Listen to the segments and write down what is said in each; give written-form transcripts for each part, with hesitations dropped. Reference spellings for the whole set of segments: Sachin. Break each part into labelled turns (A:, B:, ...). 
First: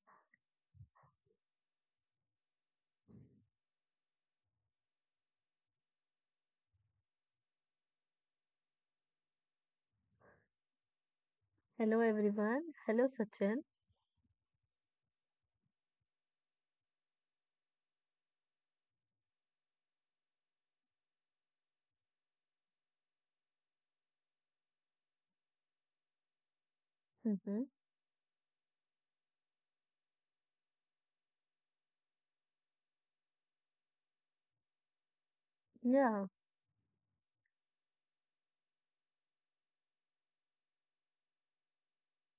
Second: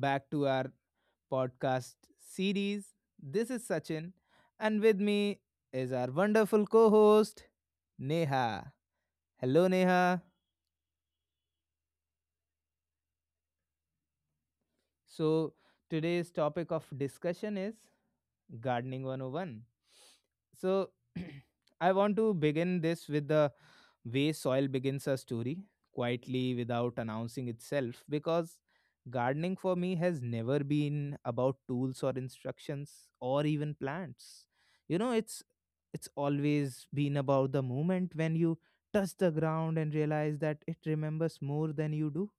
A: back to our podcast series. This is Sachin, and with me is our wonderful co host, Neha. Hello, Neha.
B: Hello everyone. Hello Sachin.
A: So, Today's topic of discussion is Gardening 101. So, I want to begin this with the way soil begins a story quietly without announcing
B: Mm-hmm.
A: itself, because gardening for me has never been about tools or instructions or even plants. It's it's
B: Yeah.
A: always been about the moment when you touch the ground and realize that it remembers more than you do,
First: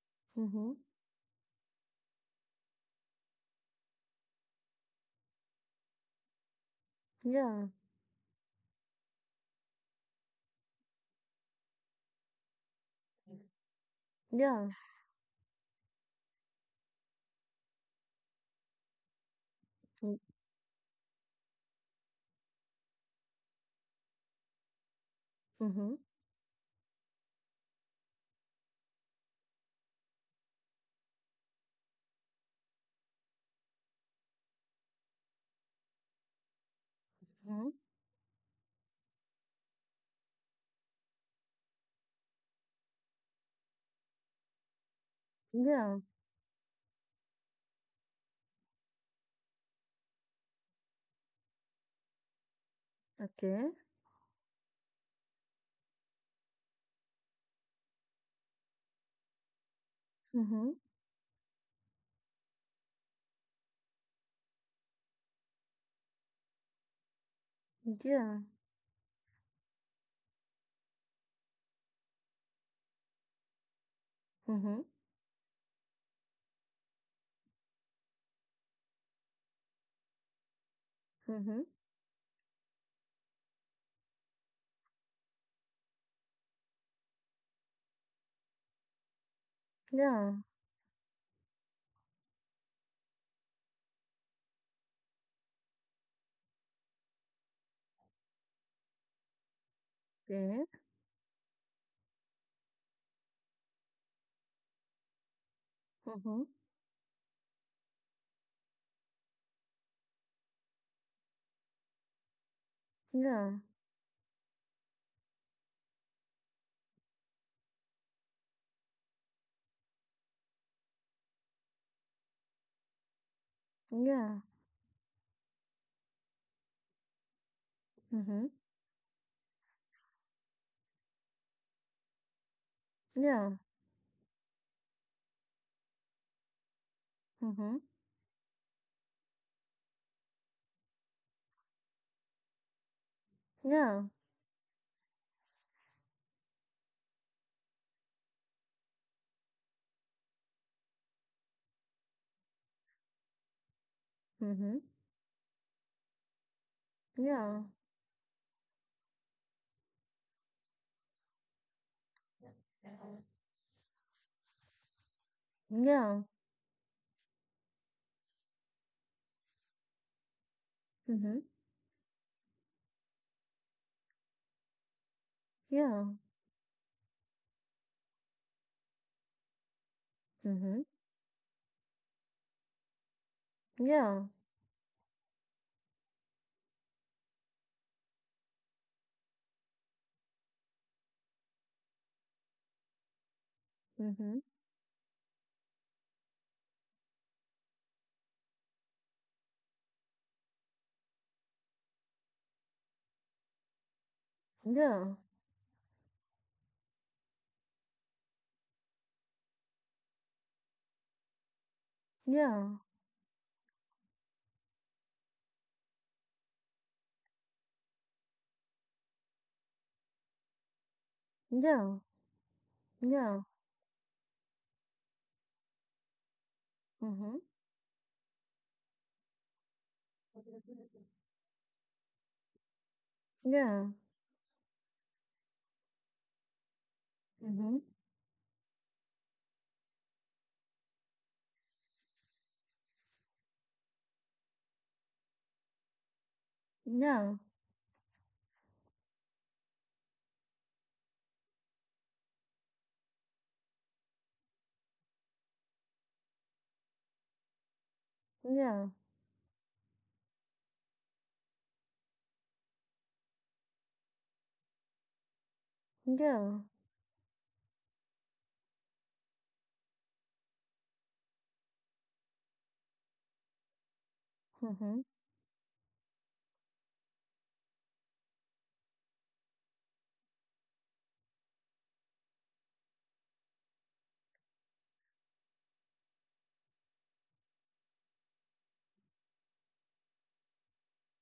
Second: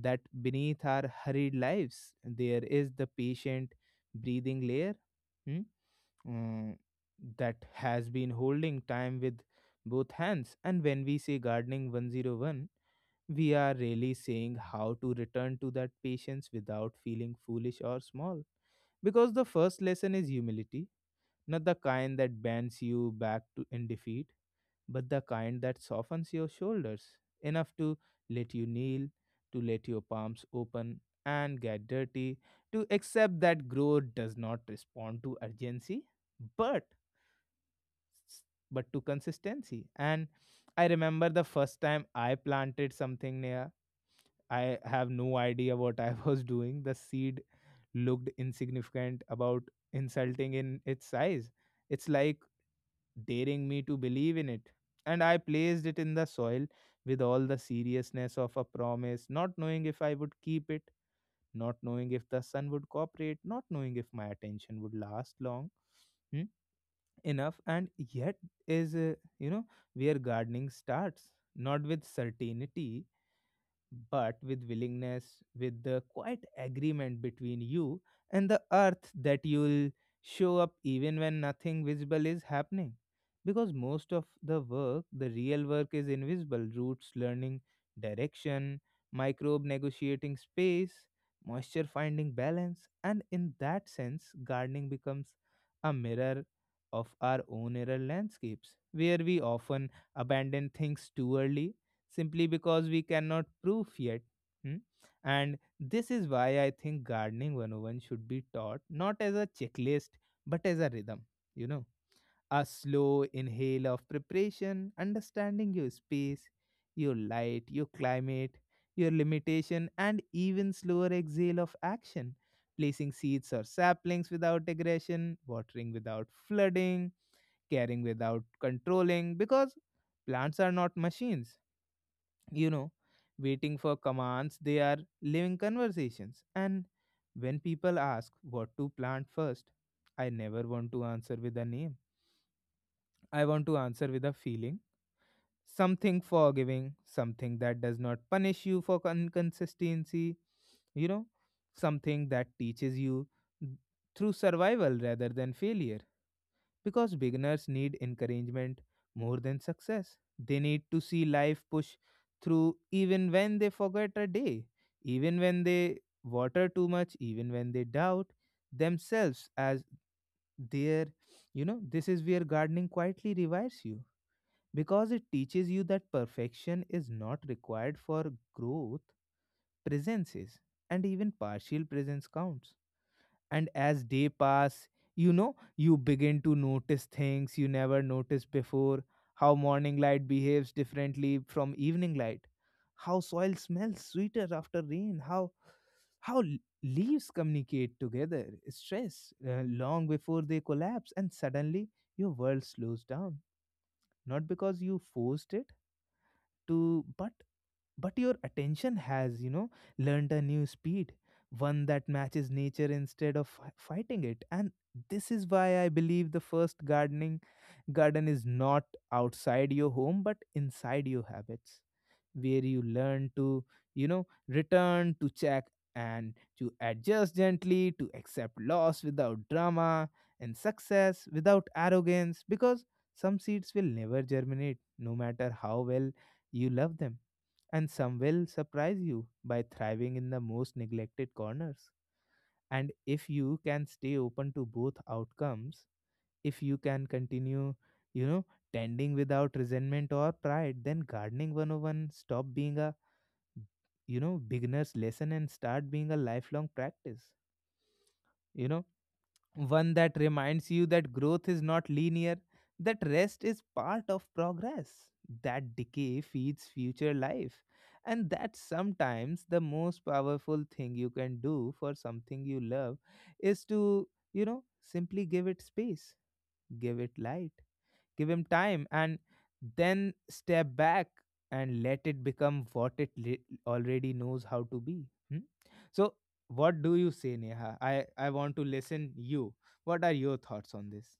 A: that
B: Mm-hmm.
A: beneath our hurried lives there is the patient breathing layer, hmm, mm, that
B: Yeah.
A: has been holding time with both hands. And when we say gardening 101, we are really saying
B: Yeah.
A: how to return to that patience without feeling foolish or small, because the first lesson is humility. Not the kind that bends you back to in defeat, but the kind that
B: Mm-hmm.
A: softens your shoulders enough to let you kneel, to let your palms open and get dirty, to accept that growth does not respond to urgency, but
B: Mm-hmm.
A: but to consistency. And I remember the first time I planted something near. I have no idea
B: Yeah.
A: what I was doing. The seed looked insignificant, about insulting in its size. It's like daring
B: Okay.
A: me to believe in it. And I placed it in the soil with all the seriousness of a promise, not knowing if I would keep
B: Mm-hmm.
A: it, not knowing if the sun would cooperate, not knowing if my attention would last long hmm, enough. And yet,
B: Yeah.
A: is where gardening starts, not with certainty but with
B: Mm-hmm.
A: willingness, with the quiet agreement between you and the earth that you'll show up even when
B: Mm-hmm.
A: nothing visible is happening. Because most of the work, the real work, is invisible. Roots learning direction, microbe
B: Yeah.
A: negotiating space, moisture finding balance, and in that sense, gardening becomes a mirror of our own error landscapes, where we often
B: Okay.
A: abandon things too early simply because we cannot prove yet. Hmm? And this is
B: Mm-hmm.
A: why I think gardening 101 should be taught not as a checklist but as a rhythm, you know. A slow
B: Yeah.
A: inhale of preparation, understanding your space, your light, your climate, your limitation, and even slower exhale of action. Placing seeds or saplings
B: Yeah.
A: without aggression, watering without flooding, caring without
B: Mm-hmm.
A: controlling, because plants are not machines, you know,
B: Yeah.
A: waiting for commands. They are living conversations. And when
B: Mm-hmm.
A: people ask what to plant first, I never want to answer with a name. I want to
B: Yeah.
A: answer with a feeling, something forgiving, something that does not punish you for inconsistency, you know, something that teaches you through
B: Mm-hmm.
A: survival rather than failure, because
B: Yeah.
A: beginners need encouragement more than success. They need to see life push through even when they forget a day, even when they
B: Yeah.
A: water too much, even when they doubt themselves as their,
B: Mm-hmm.
A: you know, this is where gardening quietly revives you, because it teaches you
B: Yeah.
A: that perfection is not required for growth, presence is,
B: Mm-hmm.
A: and even partial presence counts. And as
B: Yeah.
A: day pass, you know, you begin to notice things you never noticed before. How morning light behaves differently from evening light, how soil smells
B: Mm-hmm.
A: sweeter after rain, how leaves communicate together stress, long before they collapse. And suddenly your world slows down, not because you
B: Yeah.
A: forced it to, but your attention has, you know, learned a new speed, one that matches
B: Yeah.
A: nature instead of fighting it. And this is why I believe the first garden is not outside your home but inside your habits,
B: Yeah.
A: where you learn
B: Yeah.
A: to, you know, return to check and to
B: Mm-hmm.
A: adjust gently, to accept loss without drama and success without arrogance, because some seeds
B: Yeah.
A: will never germinate no matter how well you love them,
B: Mm-hmm.
A: and some will surprise you by thriving in the most neglected corners. And if you can stay open to both outcomes, if you can
B: Yeah.
A: continue, you know, tending without resentment or pride, then gardening 101 stop being a, you know, beginner's lesson and start being a lifelong practice. You know,
B: Yeah.
A: one that reminds you that growth is not linear, that rest is part of progress, that decay
B: Yeah,
A: feeds future life, and that sometimes the most powerful thing you can do for something you love is to, you know,
B: hmm
A: simply give it space, give it light, give him time, and then step back and let it become what it already knows how to be. Hmm? So what do you say, Neha? I want to listen you. What are your thoughts on this?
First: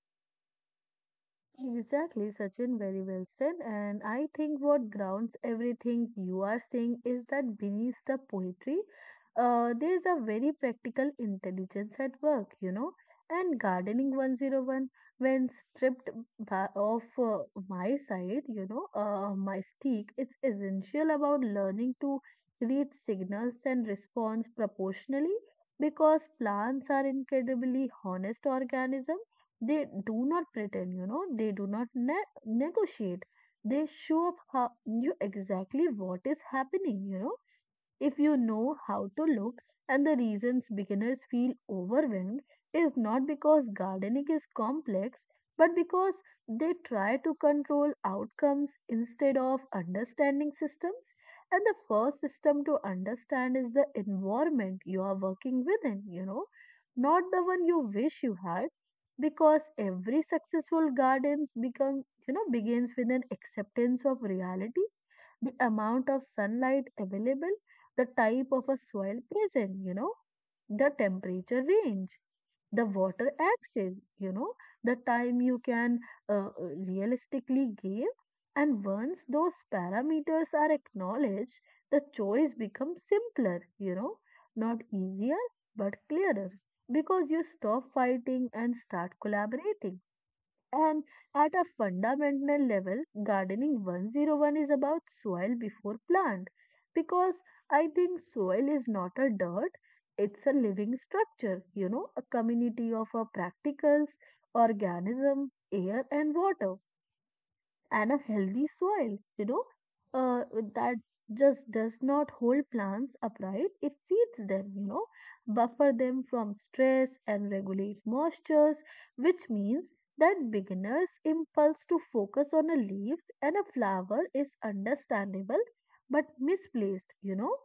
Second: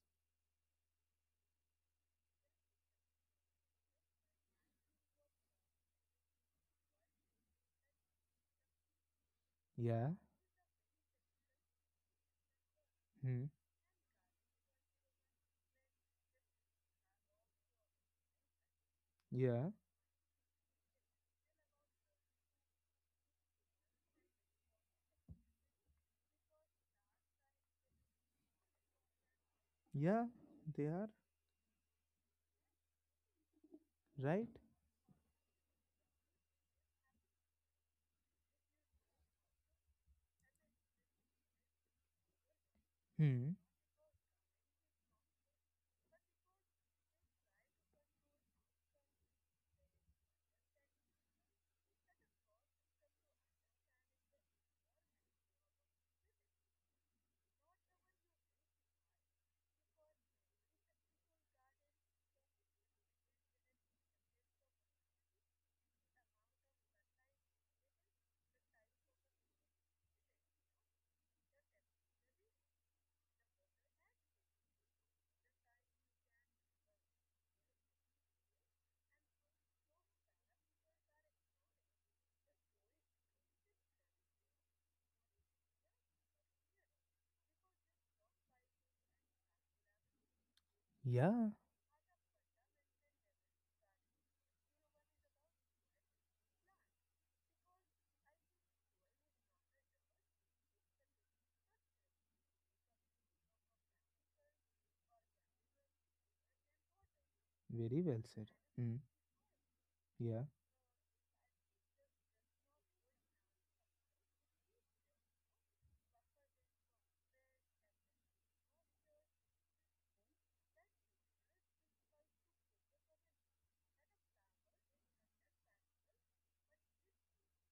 B: exactly, Sachin. Very well said. And I think what grounds everything you are saying is that beneath the poetry, there is
A: Yeah.
B: a very practical intelligence at work, you know.
A: Hmm.
B: And gardening 101, when stripped of my side, you know, my
A: Yeah,
B: stick, it's essential about learning to read signals and response proportionally because plants are incredibly honest organisms. They do
A: yeah,
B: not
A: they
B: pretend, you
A: are
B: know, they do not negotiate. They show up
A: right.
B: how, you exactly what is happening, you know. If you know how to look, and the reasons beginners feel overwhelmed is not
A: Hmm.
B: because gardening is complex, but because they try to control outcomes instead of understanding systems. And the first system to understand is the environment you are working within, you know, not the one you wish you had because every successful gardens become you know begins with an acceptance of reality, the amount of sunlight available, the type of a soil present, you know, the temperature range, the water access, you know, the time you can uh, realistically give. And once those parameters are acknowledged, the choice becomes simpler, you know, not easier, but clearer because you stop fighting and start collaborating. And
A: Yeah,
B: at a fundamental level, gardening 101 is about soil before plant because I think soil is not a dirt, it's a living structure, you know, a community of practicals, organism, air, and water.
A: very
B: And
A: well
B: a
A: said.
B: healthy
A: Hmm.
B: soil, you know,
A: Yeah,
B: uh, that just does not hold plants upright. It feeds them, you know, buffer them from stress and regulate moistures, which means that beginner's impulse to focus on a leaves and a flower is understandable but misplaced, you know,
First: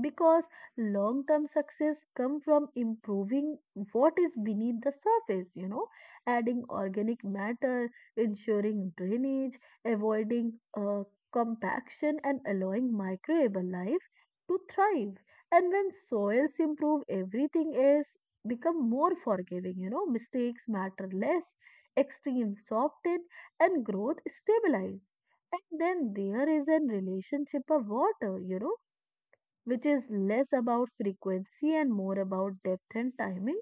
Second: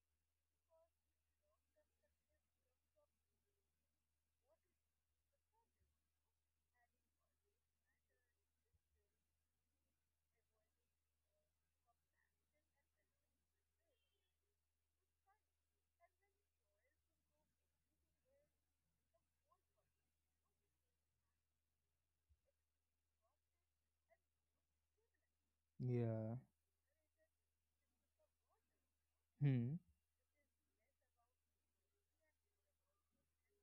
B: because long term success come from improving what is beneath the surface, you know, adding organic matter, ensuring drainage, avoiding uh, compaction, and allowing microbial life to thrive. And when soils improve everything else become more forgiving, you know, mistakes matter less, extremes soften, and growth stabilize. And then
A: yeah.
B: there is a relationship of water, you know,
A: Hmm.
B: which is less about frequency and more about depth and timing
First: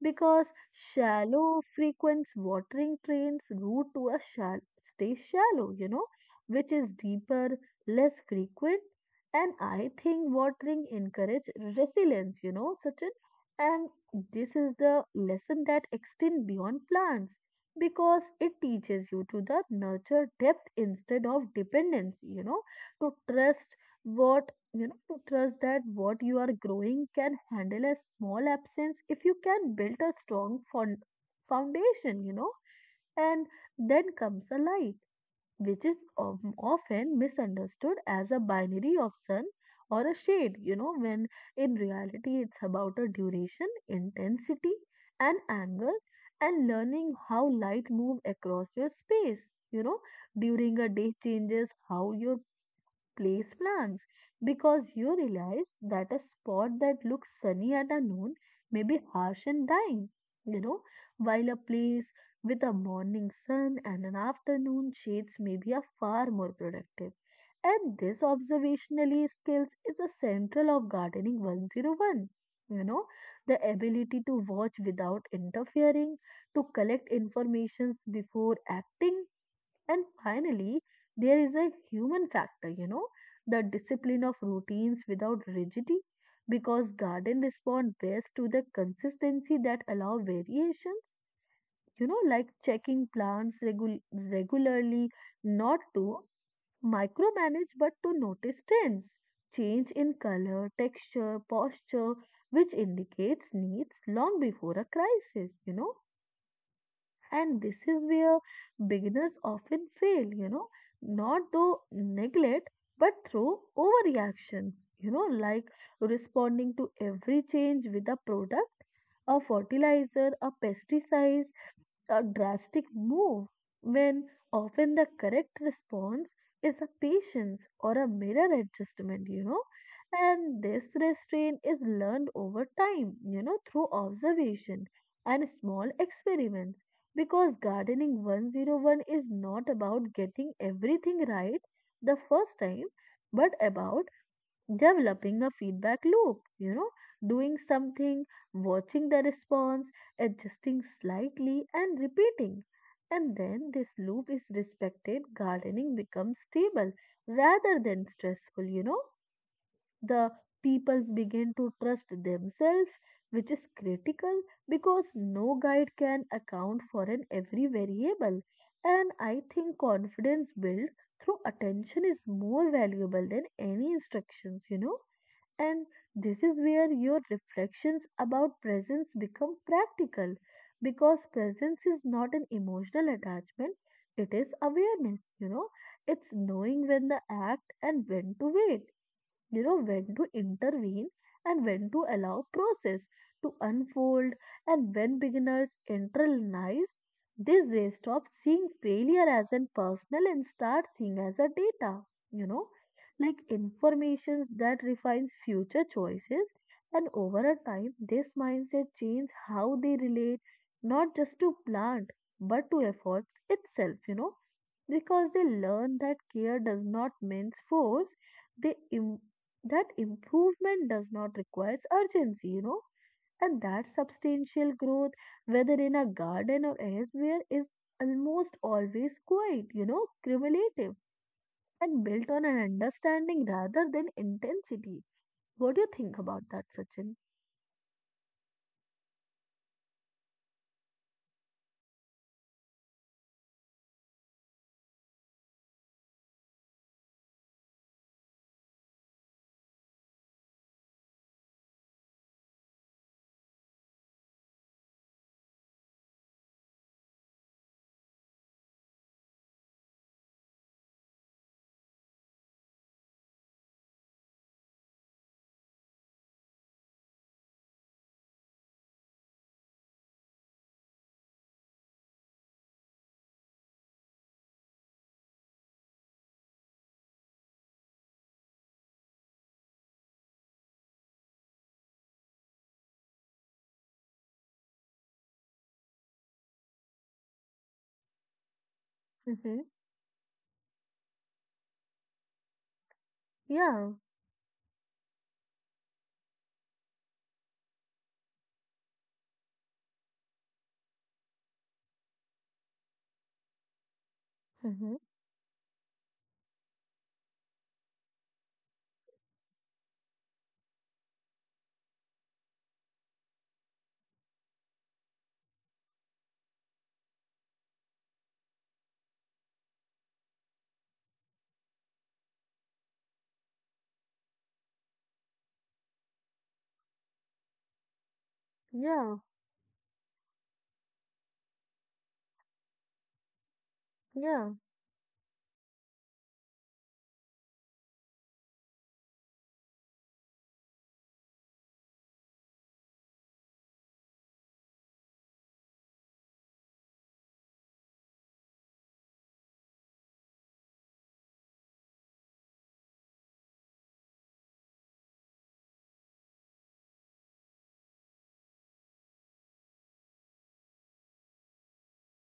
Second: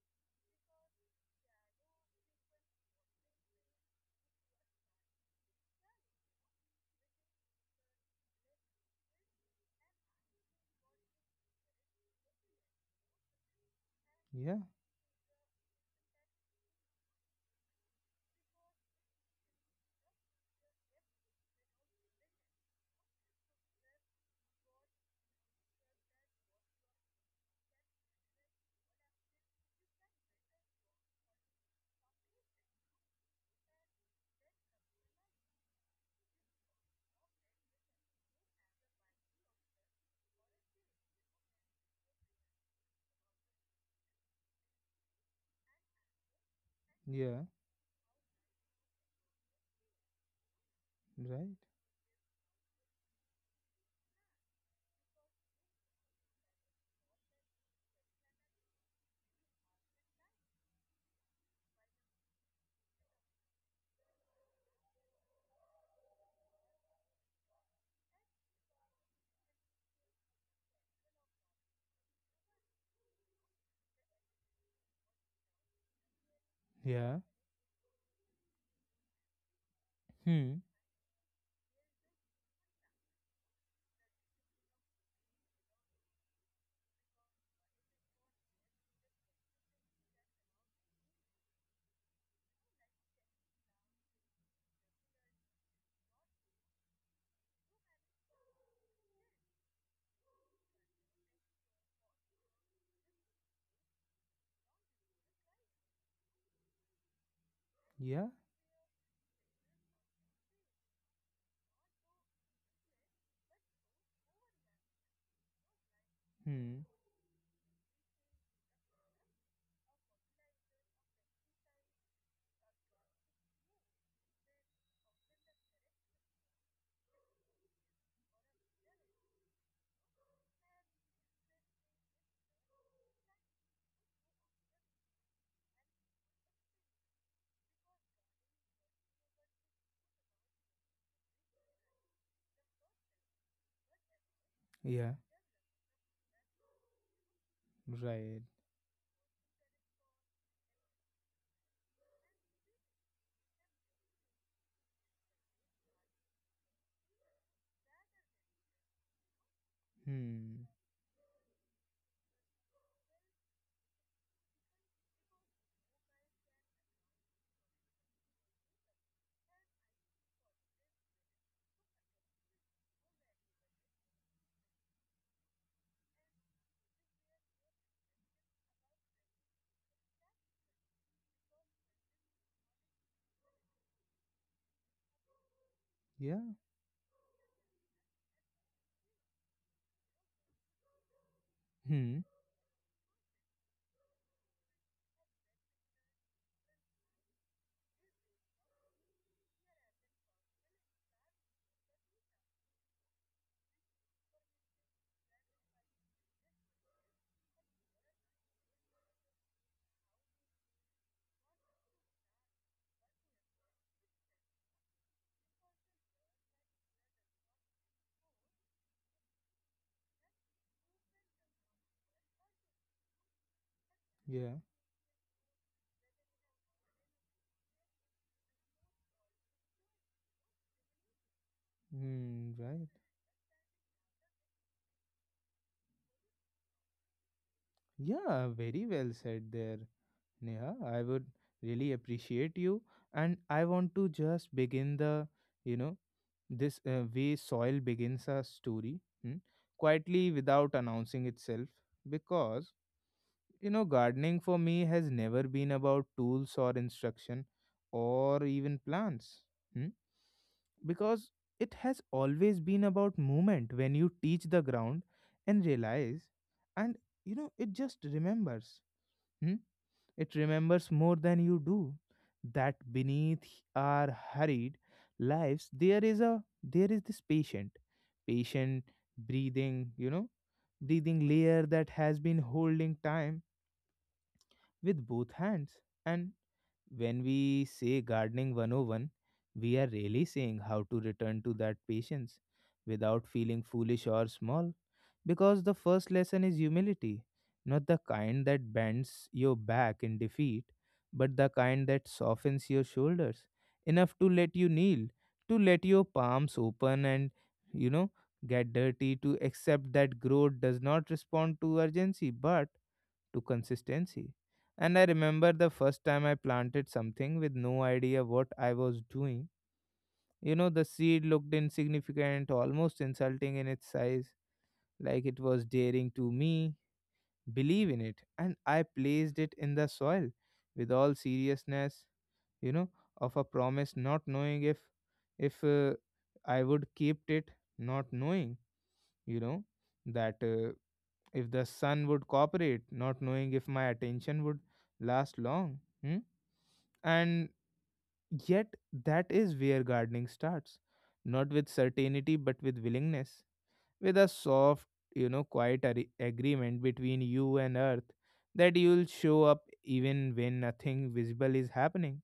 B: because shallow frequent watering trains route to a shall stay shallow, you know, which is deeper, less frequent. And I think watering encourage resilience, you know, such an and this
A: Yeah,
B: is the lesson that extend beyond plants because it teaches you to the nurture depth instead of dependence, you know, to trust what you know to trust that what you are growing can handle a small absence if you can build a strong foundation, you know. And then comes a light which is often misunderstood as a binary of sun or a shade, you know, when in reality it's about a duration intensity and angle and learning
A: yeah,
B: how light move across your space, you know, during a day
A: right,
B: changes how your place plants because you realize that a spot that looks sunny at a noon may be harsh and dying, you know, while a place with a morning sun and an afternoon shades may be a far more productive. And this observationally skills is a central of gardening 101. You know, the ability to watch without interfering, to collect
A: yeah.
B: informations before acting, and
A: Hmm.
B: finally, there is a human factor, you know, the discipline of routines without rigidity, because garden respond best to the consistency that allow variations, you know, like checking plants regularly, not to micromanage, but to notice trends, change in color, texture, posture, which indicates needs long before a crisis, you know. And this is
A: Yeah.
B: where beginners often fail, you know, not through neglect but through overreactions, you know, like responding
A: Hmm.
B: to every change with a product, a fertilizer, a pesticide, a drastic move, when often the correct response is a patience or a mirror adjustment, you know. And this restraint is learned over time, you know, through observation and small experiments. Because gardening 101 is not about getting everything right the first time, but about
A: Yeah,
B: developing a feedback loop, you know, doing something,
A: right.
B: watching the response, adjusting slightly, and repeating. And then this loop is respected, gardening becomes stable rather than stressful, you know. The
A: Hmm.
B: peoples begin to trust themselves, which is critical because no guide can account for an every variable. And I think confidence built through attention is more valuable than any instructions, you know. And this is where your reflections about presence become practical because presence is not an emotional attachment, it is awareness, you know, it's
A: Yeah.
B: knowing when to act and when to wait, you know, when to intervene and when to
A: Hmm.
B: allow process to unfold. And when beginners internalize this, they stop seeing failure as an personal and start seeing as a data, you know, like informations that refines future choices, and over a time this mindset change how they relate not just to plant but to efforts itself, you know, because they learn that care does not mean force, they im- that improvement does not require urgency, you know, and that
A: Yeah.
B: substantial growth, whether in a garden or elsewhere, is almost always quiet, you know, cumulative and built on
A: Hmm,
B: an
A: right.
B: understanding rather than intensity. What do you think about that, Sachin?
A: Yeah, very well said there, Neha. I would really appreciate you. And I want to just begin the, you know, this way soil begins a story, quietly without announcing itself. Because, you know, gardening for me has never been about tools or instruction or even plants. Hmm. Because it has always been about movement when you teach the ground and realize, and you know it just remembers. Hmm? It remembers more than you do, that beneath our hurried lives there is this patient breathing, you know, breathing layer that has been holding time with both hands. And when we say gardening 101,
B: Mm-hmm.
A: we are really saying how to return to that patience without feeling
B: Yeah.
A: foolish or small. Because the first lesson is humility, not the kind that bends your back in defeat, but the kind that softens your shoulders enough to let you
B: Mm-hmm.
A: kneel, to let your palms open and, you know, get dirty, to accept that growth does not respond to urgency but to consistency. And I remember the first time I planted something with no idea what I was doing. You know, the seed looked insignificant, almost insulting in its size, like it was daring to me believe in it. And I
B: Yeah.
A: placed it in the soil with all seriousness, you know, of a promise, not
B: Yeah.
A: knowing if I would keep it, not knowing, you know, that if the sun would cooperate, not knowing if my attention would last long. Hmm? And yet, that is where gardening starts. Not with certainty, but with willingness. With a soft, you know, quiet agreement between you and earth that you'll show up even when nothing visible is happening,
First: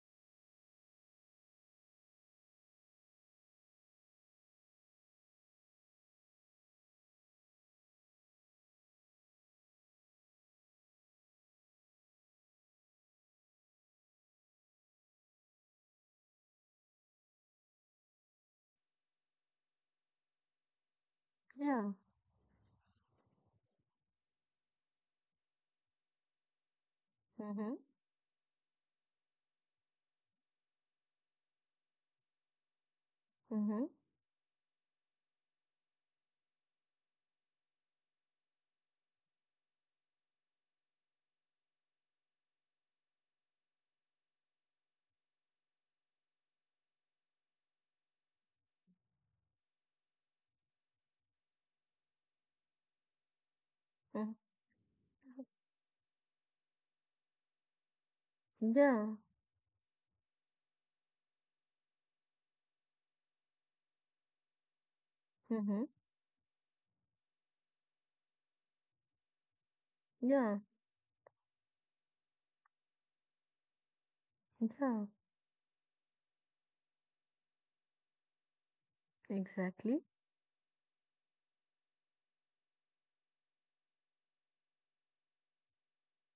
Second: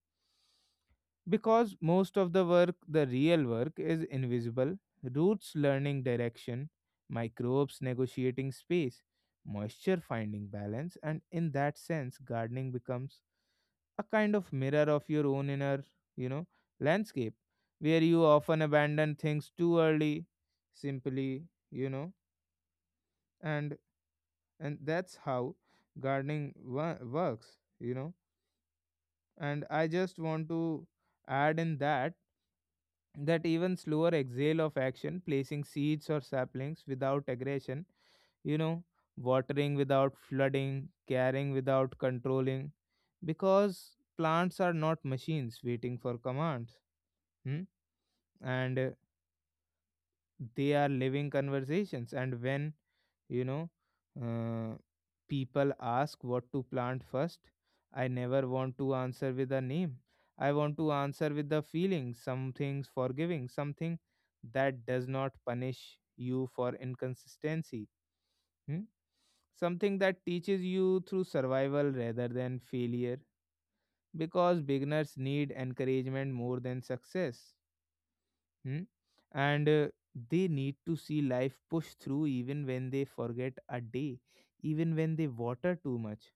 A: because most of the work, the real work, is invisible. Roots learning direction, microbes negotiating space, moisture finding balance, and in that sense, gardening becomes a kind of mirror of your own inner, you know, landscape, where you often abandon things too early, simply, you
B: Yeah.
A: know, and and that's how gardening works,
B: Mm-hmm.
A: you know. And I just want to add in that even
B: Mm-hmm.
A: slower exhale of action, placing seeds or saplings without aggression, you know, watering without flooding, caring without controlling, because plants are not machines waiting for commands, hmm? And they are living conversations. And when, you know,
B: Mm.
A: uh, people ask what to plant first, I never want to
B: Yeah.
A: answer with a name. I want to answer with the feeling, something's forgiving, something that does not
B: Mm-hmm.
A: punish you for inconsistency, hmm? Something that
B: Yeah.
A: teaches you through survival rather than failure, because
B: Yeah.
A: beginners need encouragement more than success. Hmm? And
B: Exactly.
A: they need to see life push through even when they forget a day, even when they water too much.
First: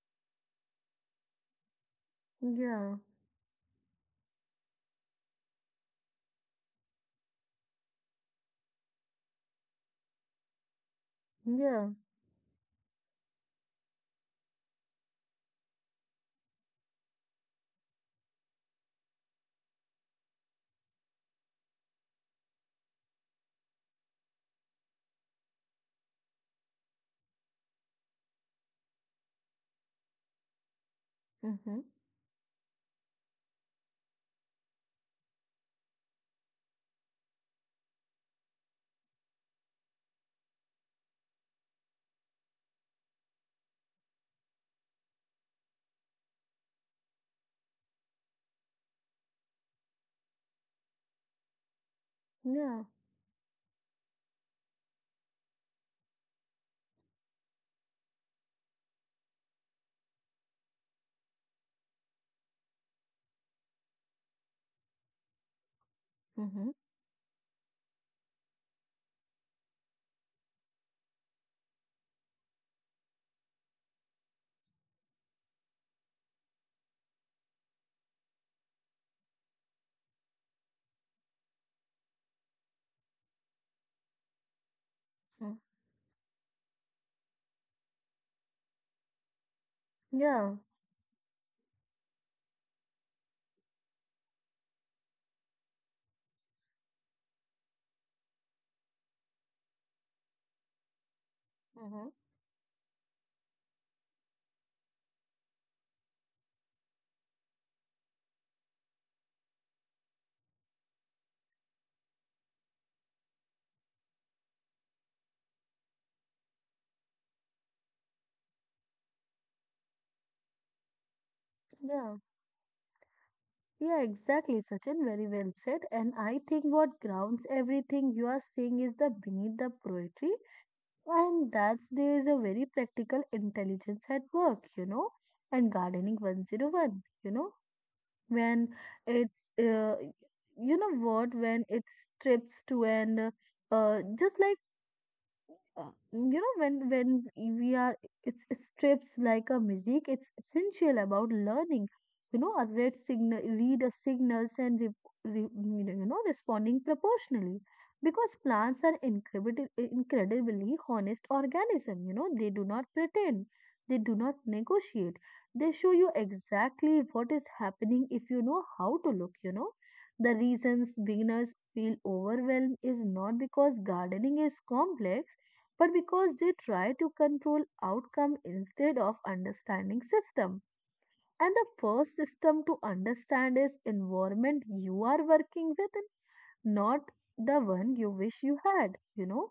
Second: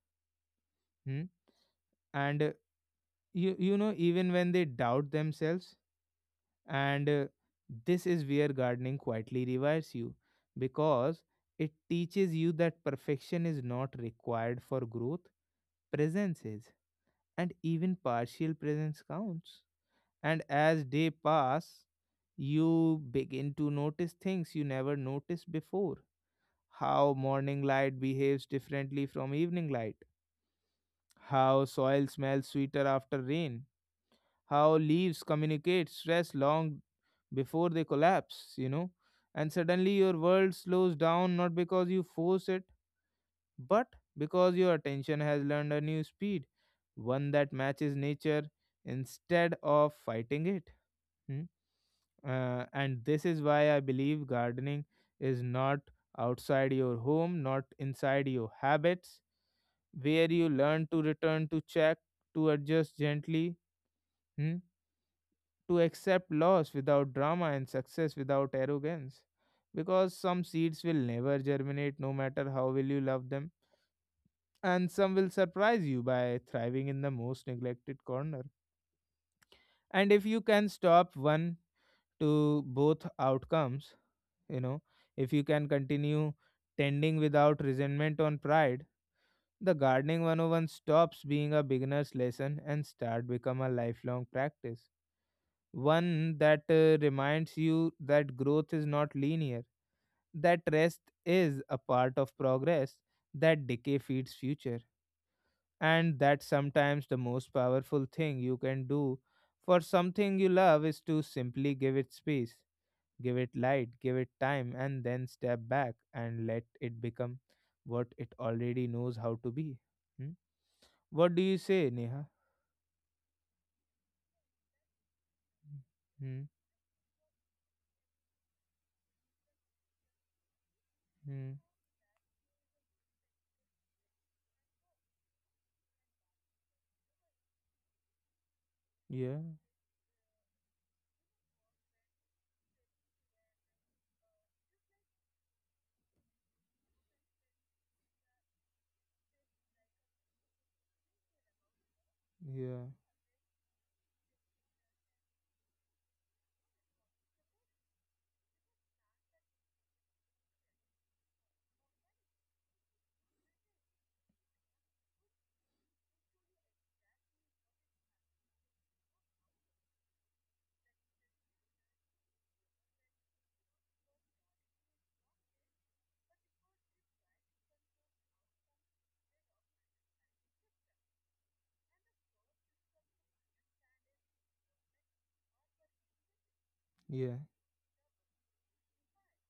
A: Hmm? And
B: Yeah.
A: you know, even when they doubt themselves. And this is where gardening quietly revives you, because it
B: Yeah.
A: teaches you that perfection is not required for growth, presence is. And even partial presence counts. And as day pass, you begin to notice things you never noticed before. How morning light behaves differently from evening light. How
B: Mm-hmm.
A: soil smells sweeter after rain. How leaves communicate stress long before they collapse, you know. And suddenly your world slows down, not because you force it, but because your attention has learned a new speed, one that matches nature instead of fighting it. Hmm? Uh,
B: Yeah.
A: and this is why I believe gardening is not outside your home, not inside your habits, where you learn to return to check, to adjust gently, hmm, to accept
B: Mm-hmm.
A: loss without drama and success without arrogance. Because some seeds will never germinate, no matter how well you love them, and some will surprise you by thriving in the most neglected corner. And if you can stop one to both outcomes, you know if you can continue tending without resentment on pride, the gardening
B: Yeah.
A: 101 stops being a beginner's lesson and start become a lifelong practice, one that reminds you that growth is not linear, that rest is a
B: hmm
A: part of progress, that decay feeds future, and that sometimes the most powerful thing you can do for something you love is to simply give it space, give it light, give it time, and then step back and let it become what it already knows how to be. Hmm? What do you say,
B: Yeah.
A: Neha?
B: Yeah, exactly, Sachin. Very well said. And I
A: Hmm.
B: think what grounds everything you are saying is the beneath the poetry, and
A: Hmm.
B: that's there is a very practical intelligence at work, you know. And gardening 101, you know, when it's,
A: Yeah.
B: you know what, when it strips to an, just like you know when we are it's it strips like a music it's essential about learning, you know, a
A: Yeah.
B: red signal read a signals and re, you know responding proportionally because plants are incredibly honest organism, you know, they do not pretend, they do not negotiate, they show you exactly what is happening if you know how to look, you know. The reasons beginners feel overwhelmed is not because gardening is complex but because they try to control outcome instead of understanding system. And the first system to understand is environment you are working with, not
A: Yeah.
B: the one you wish you had, you know,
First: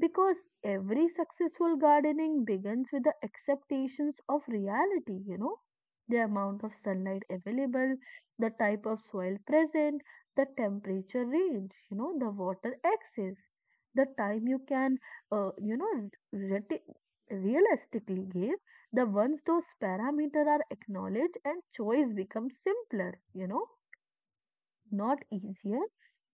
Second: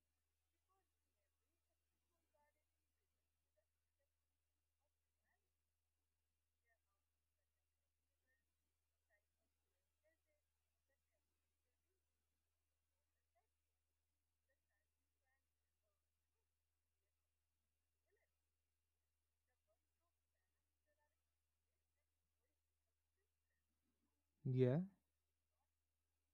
B: because every successful gardening begins with the acceptations of reality, you know, the amount of sunlight available, the type of soil present, the temperature range, you know, the water access, the time you can, you know, realistically give. The once those parameters are acknowledged and choice becomes simpler, you know,
A: Yeah.
B: not easier,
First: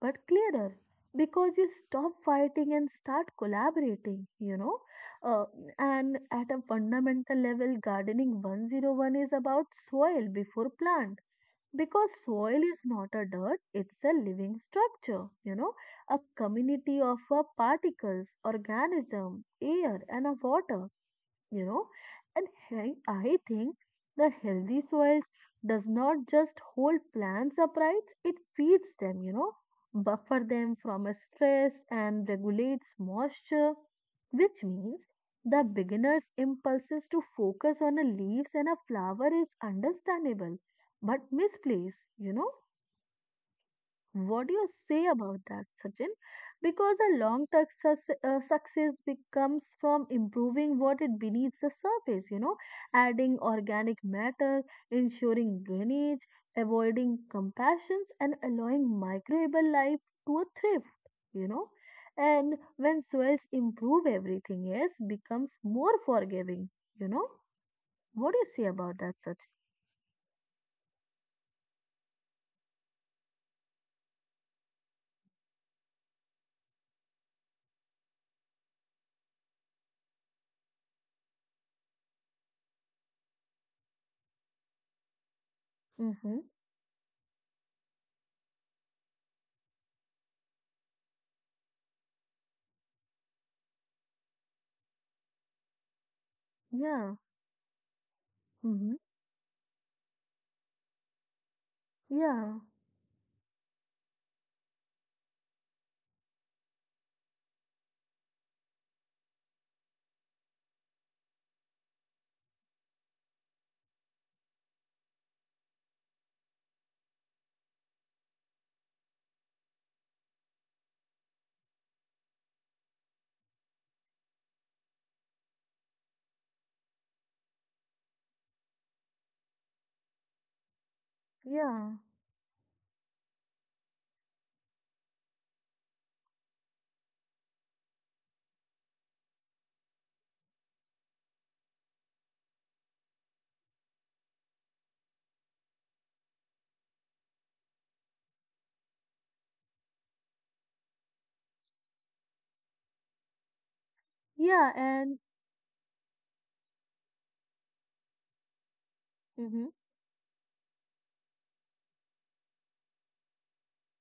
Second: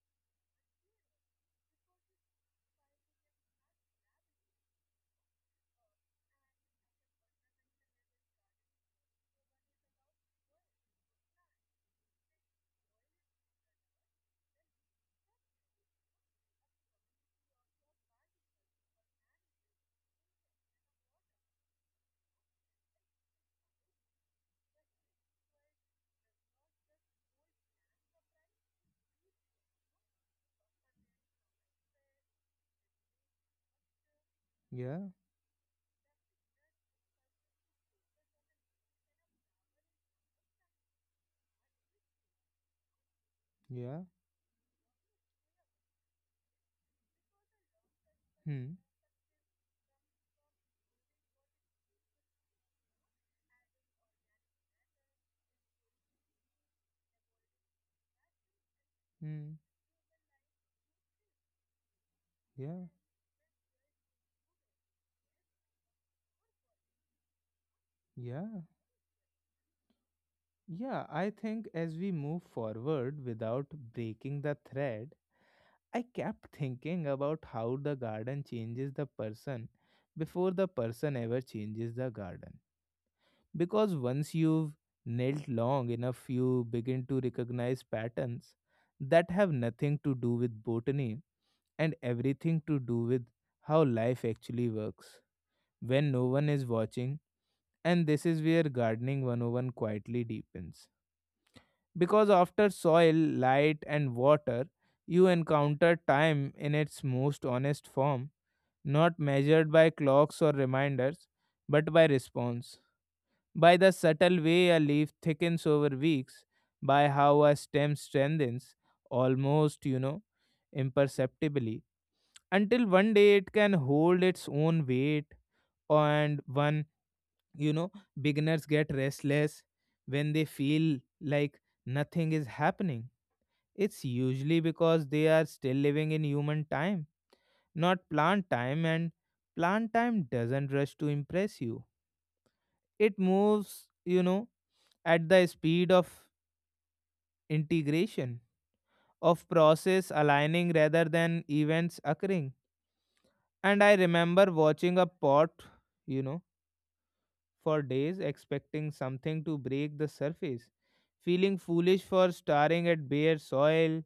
B: but clearer because you stop fighting and start collaborating, you know. Uh, and at a fundamental level, gardening 101 is about soil before plant because soil is not a dirt, it's a living structure, you know, a community of particles, organism, air, and a water, you know. And I think that healthy soils does not just hold plants upright it feeds them, you know, buffer them from a stress and regulates moisture, which
A: Yeah.
B: means the beginner's impulses to focus on a leaves and a flower is understandable but misplaced, you know.
A: Yeah.
B: What do you say about that, Sachin? Because a long term success,
A: Hmm.
B: success becomes from improving what it beneath the surface, you know, adding organic matter, ensuring drainage, avoiding compassions, and allowing
A: Hmm.
B: microbial life to a thrift, you know. And
A: Yeah.
B: when soils improve, everything else becomes more forgiving, you know. What do you
A: Yeah.
B: say about that, Sachin?
A: Yeah. I think as we move forward without breaking the thread, I kept thinking about how the garden changes the person before the person ever changes the garden. Because once you've knelt long enough,
B: Mm-hmm.
A: you begin to recognize patterns that have nothing to do with botany and everything to do with how life actually works when no one is
B: Yeah.
A: watching. And this is where
B: Mm-hmm.
A: gardening 101 quietly deepens. Because
B: Yeah.
A: after soil, light, and water, you encounter time in its most honest form, not measured by clocks or reminders, but by response, by the subtle way a leaf thickens over weeks, by how a stem strengthens almost, imperceptibly, until one day it can hold its own weight, and you know, beginners get restless when they feel like
B: Yeah.
A: nothing is happening. It's usually because they are still living in human time, not plant time, and plant time doesn't rush to impress you. It moves, at the speed of integration, of process aligning rather than events occurring. And I remember
B: Yeah.
A: watching a
B: And
A: pot, you know, for days, expecting something to
B: Mm-hmm.
A: break the surface, feeling foolish for staring at bare soil,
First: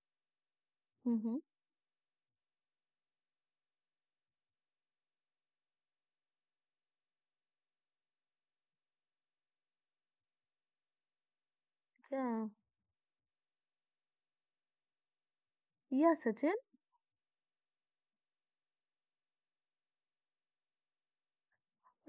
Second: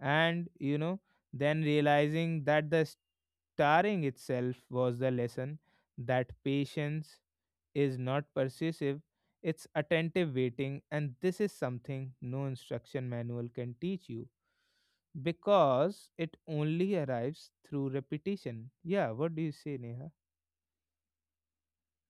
A: and,
B: Mm-hmm.
A: then realizing that the staring itself was the lesson, that patience is not persuasive, it's attentive waiting, and this is something
B: Yeah.
A: no instruction manual can teach you because
B: Yeah,
A: it
B: Sachin.
A: only arrives through repetition. Yeah, what do you say, Neha?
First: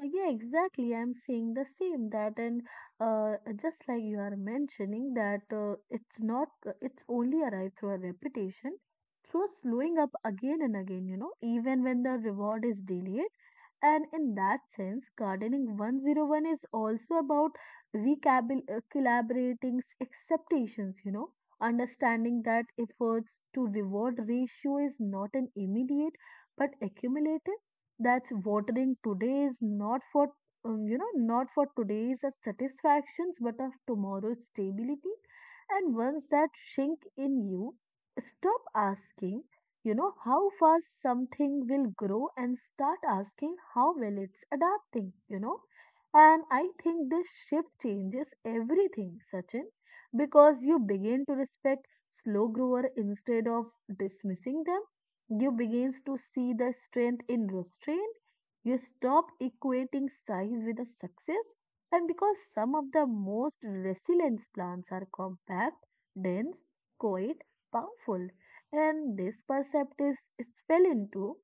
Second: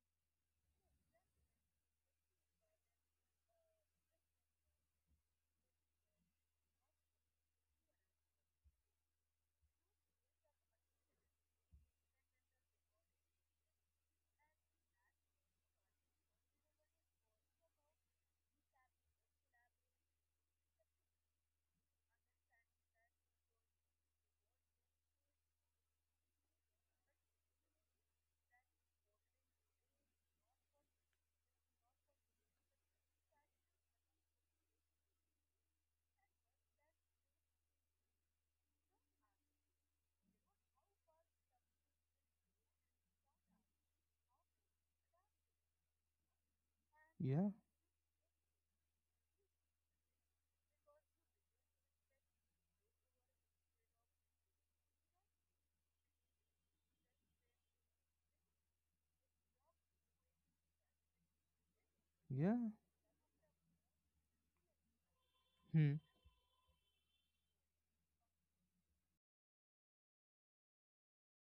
B: Yeah, exactly. I'm saying the same that, and uh, just like you are mentioning that it's not, it's only arrived through a repetition, through slowing up again and again, you know, even when the reward is delayed. And in that sense, gardening 101 is also about recalibrating expectations, you know, understanding that efforts to reward ratio is not an immediate but accumulative that's watering today is not for you know not for today's satisfactions but of tomorrow's stability. And once that sink in you stop asking, you know, how fast something will grow and start asking how well it's adapting, you know. And I think this
A: Yeah,
B: shift changes everything, Sachin, because you begin to respect slow grower instead of dismissing them. You begins to see the strength in restraint. You stop equating size with a success. And because
A: yeah,
B: some of the most resilient plants are compact,
A: hmm,
B: dense, quiet, powerful. And this perceptive spell into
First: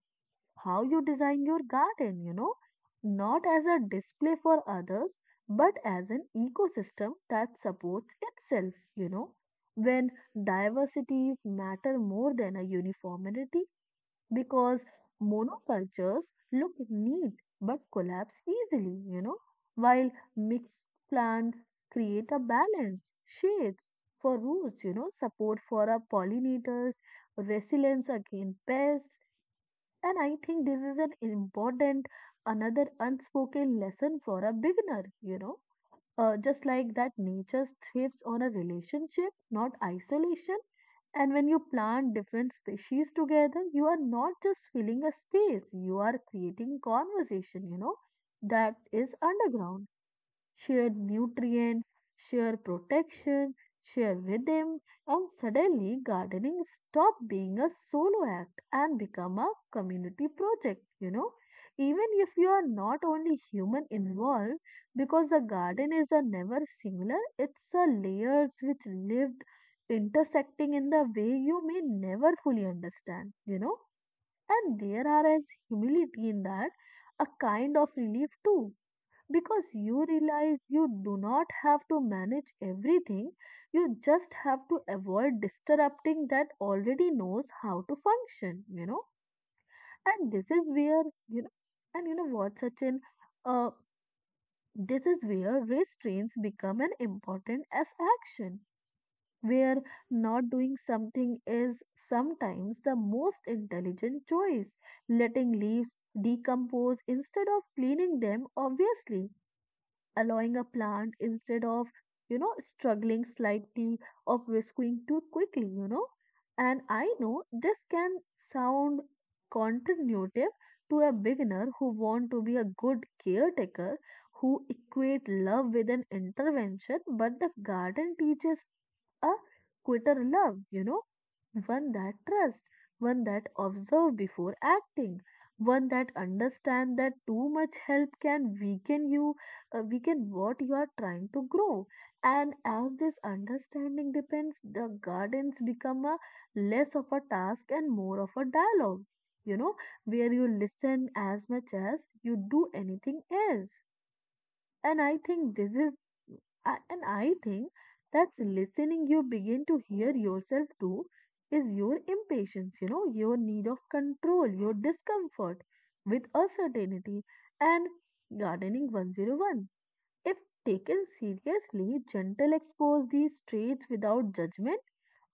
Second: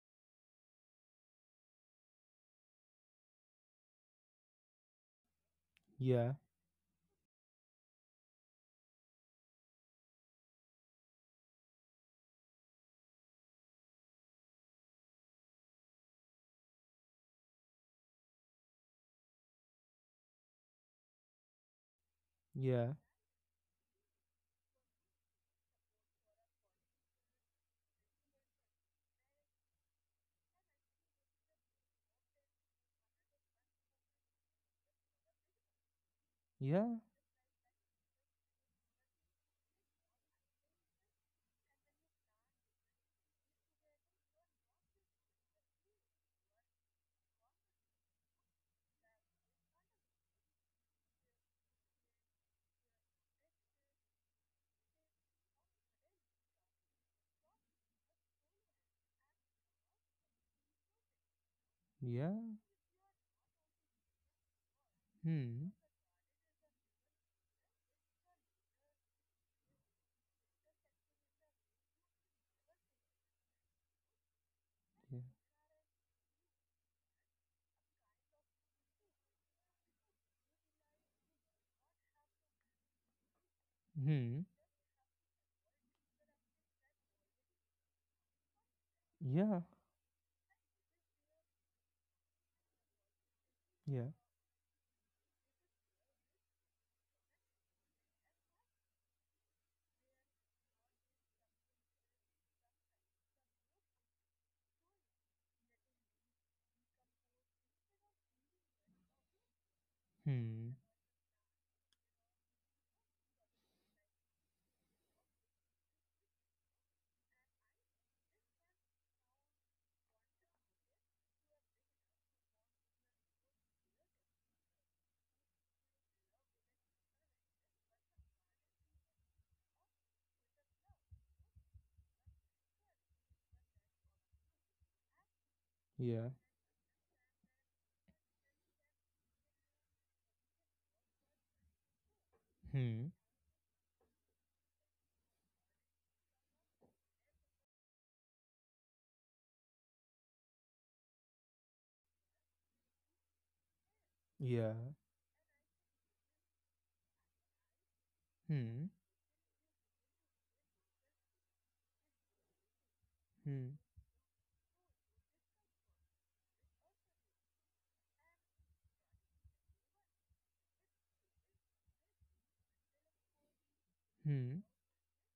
B: how you design your garden, you know, not as a display for others, but as an
A: yeah,
B: ecosystem that supports itself, you know. When diversities matter more than a uniformity, because monocultures look neat but collapse easily, while mixed plants create a
A: yeah,
B: balance, shades for roots, support for our pollinators, resilience against pests. And I think this is an important another unspoken lesson for a beginner, just
A: yeah,
B: like that, nature thrives on a relationship, not isolation. And when you plant different species together, you are not just filling a space, you are creating conversation, that is underground shared nutrients, shared protection, shared rhythm, and suddenly gardening stopped being a solo act and become a community project. Even if you
A: yeah,
B: are not only human involved, because the
A: hmm,
B: garden is a never singular, it's a layers which lived intersecting in the way you may never fully understand. And there
A: yeah,
B: are as humility in that, a kind of relief too because you realize you do not have to manage everything, you just
A: hmm,
B: have to avoid disrupting that already knows how to function.
A: yeah,
B: And this is where, you know, and you know what, Sachin, uh,
A: yeah,
B: this is where restraints become an important as action, where not doing something is sometimes the most intelligent choice. Letting leaves decompose instead of cleaning them, obviously allowing a
A: hmm,
B: plant instead of struggling slightly of rescuing too quickly, and I know this can sound counterintuitive to a beginner who want to be a good caretaker, who equate love with an intervention. But the garden teaches a quitter love, one that trusts, one that observes before acting, one that
A: yeah,
B: understands that too much help can weaken you, weaken what you are trying to grow. And as
A: hmm,
B: this understanding depends, the gardens become a less of a task and more of a dialogue. You know, where you listen as much as you do anything else.
A: yeah,
B: And I think this is, and I think that's
A: hmm,
B: listening you begin to hear yourself too is your impatience, your need
A: hmm,
B: of control, your discomfort with uncertainty. And gardening 101, if taken seriously, gentle expose these traits without
A: hmm,
B: judgment,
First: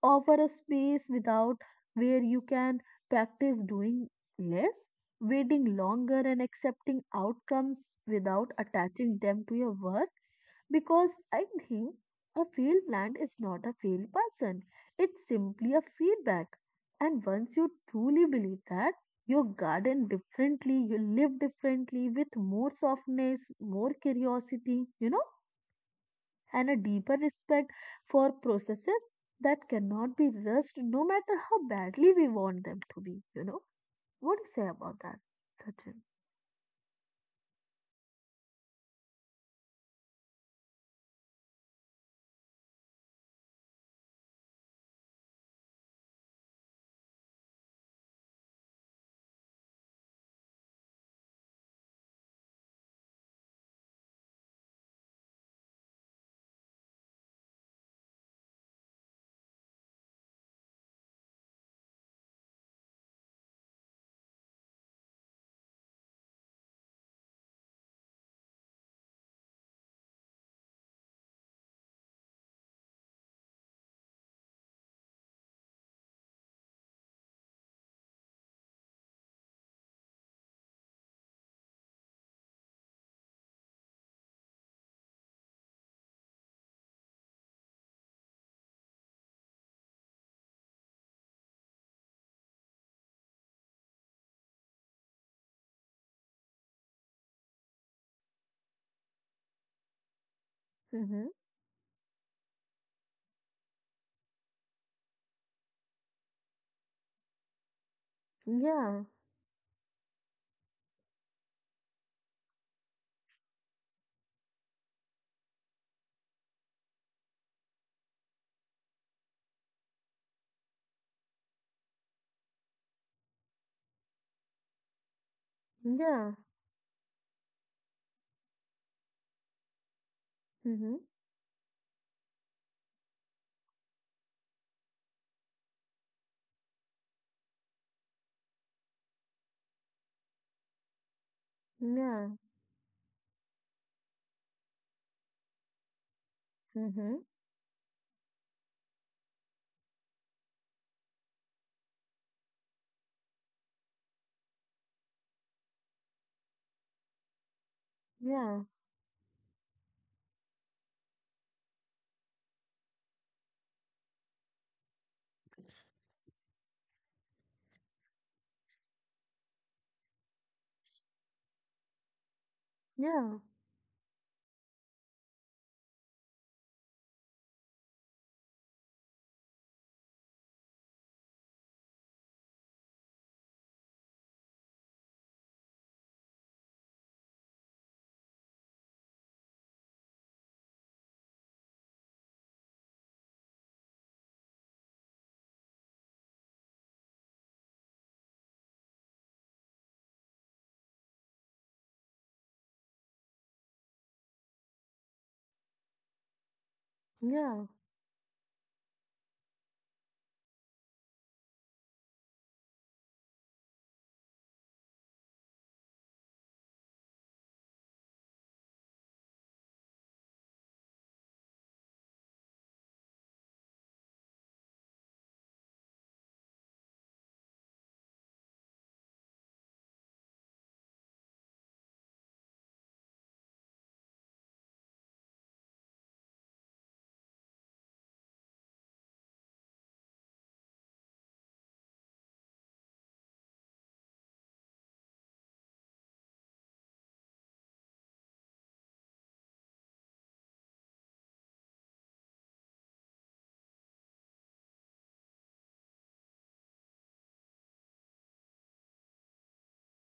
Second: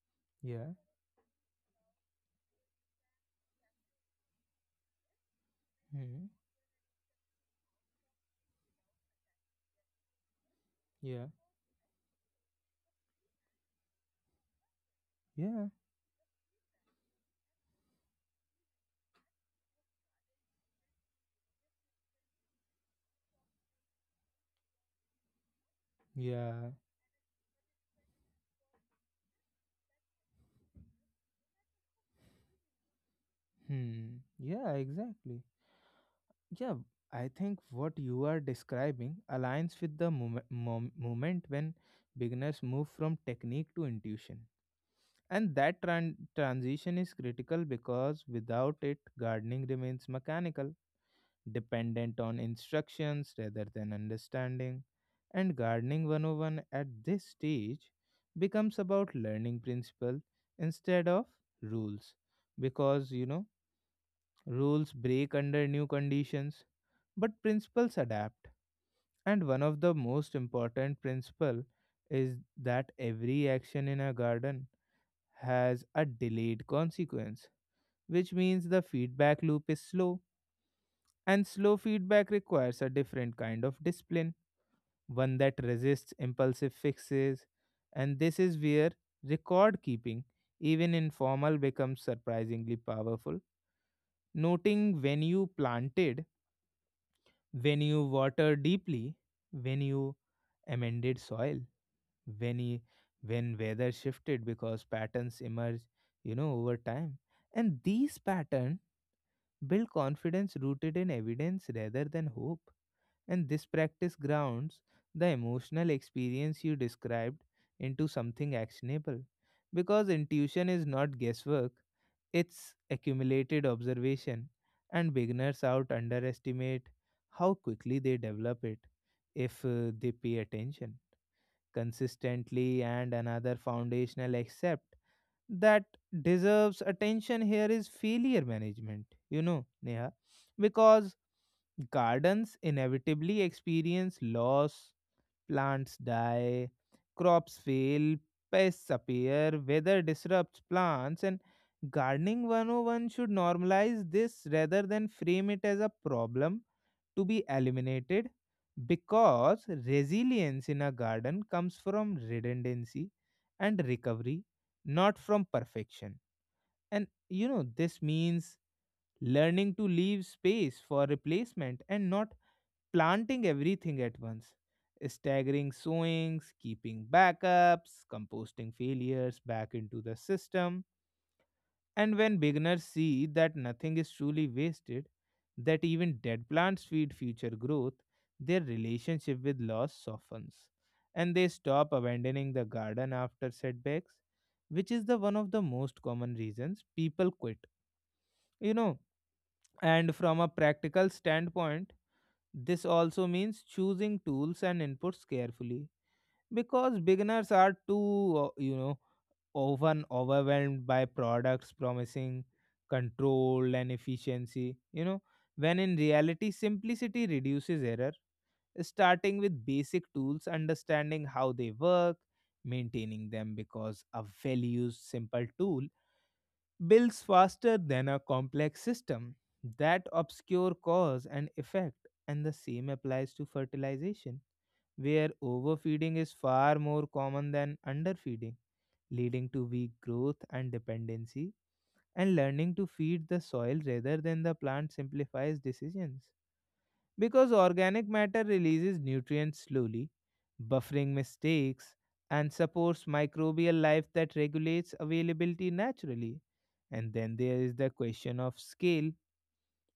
B: offer a
A: yeah,
B: space without where you can practice doing less, waiting longer
A: hmm,
B: and accepting outcomes without attaching them to your worth, because
A: yeah,
B: I think a failed plan is not a failed person. It's
A: yeah,
B: simply a feedback. And once you truly believe that, you garden differently, you live differently with more softness, more curiosity, and
A: yeah,
B: a deeper respect for processes that cannot be rushed no matter how badly we want them to be.
A: hmm,
B: What do you say
A: yeah,
B: about that,
A: exactly.
B: Sachin?
A: Yeah, I think what you are describing aligns with the moment when beginners move from technique to intuition. And that transition is critical because without it, gardening remains mechanical, dependent on instructions rather than understanding. And gardening 101 at this stage becomes about learning principle instead of rules. Because, rules break under new conditions, but principles adapt. And one of the most important principle is that every action in a garden has a delayed consequence, which means the feedback loop is slow, and slow feedback requires a different kind of discipline, one that resists impulsive fixes, and this is where record keeping, even informal, becomes surprisingly powerful. Noting when you planted, when you water deeply, when you amended
B: Mm-hmm.
A: soil, when you, when weather shifted, because patterns emerge, over time. And these patterns
B: Yeah,
A: build confidence rooted in evidence rather than hope. And this practice grounds the emotional experience you described into something actionable. Because intuition is not guesswork, it's accumulated observation, and beginners out
B: yeah,
A: underestimate how quickly they develop it if they pay
B: mm-hmm.
A: attention consistently. And another foundational accept that deserves attention here is failure management, you know, Neha, because
B: Yeah,
A: gardens inevitably experience loss, plants die,
B: mm-hmm.
A: crops fail, pests appear, weather disrupts plants, and gardening 101 should normalize this rather than frame it as a problem to be eliminated,
B: Yeah.
A: because resilience in a garden comes from redundancy and recovery, not from perfection. And this means learning to leave space for replacement and not
B: Yeah.
A: planting everything at once, staggering sowings, keeping backups, composting failures back into the system. And when beginners see that nothing is truly wasted, that even dead plants feed future growth, their relationship with loss softens and they stop abandoning the garden after setbacks, which is the one of the most common reasons people quit. You know, and from a practical standpoint, this also means choosing tools and inputs carefully, because beginners
B: Yeah,
A: are too, often overwhelmed by products promising control and efficiency, when in reality, simplicity reduces error. Starting with basic tools, understanding how they work, maintaining them, because a well used simple tool builds faster than a complex system that obscure cause and effect. And the same applies to fertilization, where overfeeding is far more common than underfeeding, leading to weak growth and dependency. And learning to feed the soil rather than the plant simplifies decisions, because organic matter releases nutrients slowly, buffering mistakes, and supports microbial life that regulates availability naturally. And then there is the question of scale,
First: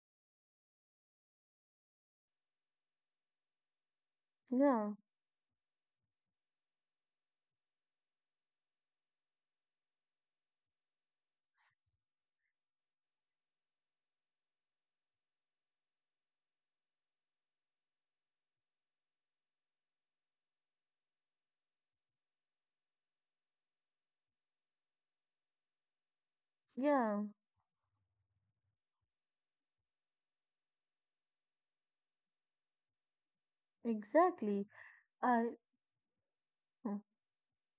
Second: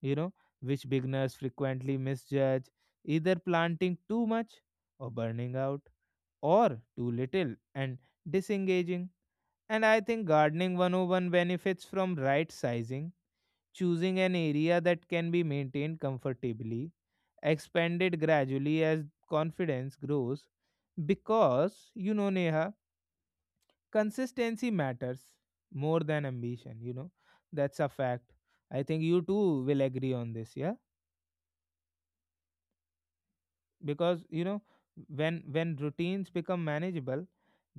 A: you know, which beginners frequently misjudge, either planting too much
B: yeah,
A: or burning out, or too little and disengaging. And I think gardening 101 benefits from right sizing, choosing an area that can be maintained comfortably, expanded gradually as confidence grows. Because, you know, Neha, consistency matters more than ambition,
B: yeah,
A: that's a fact. I think you too will agree on this, yeah? Because,
B: exactly.
A: when
B: I,
A: when routines become
B: mm,
A: manageable,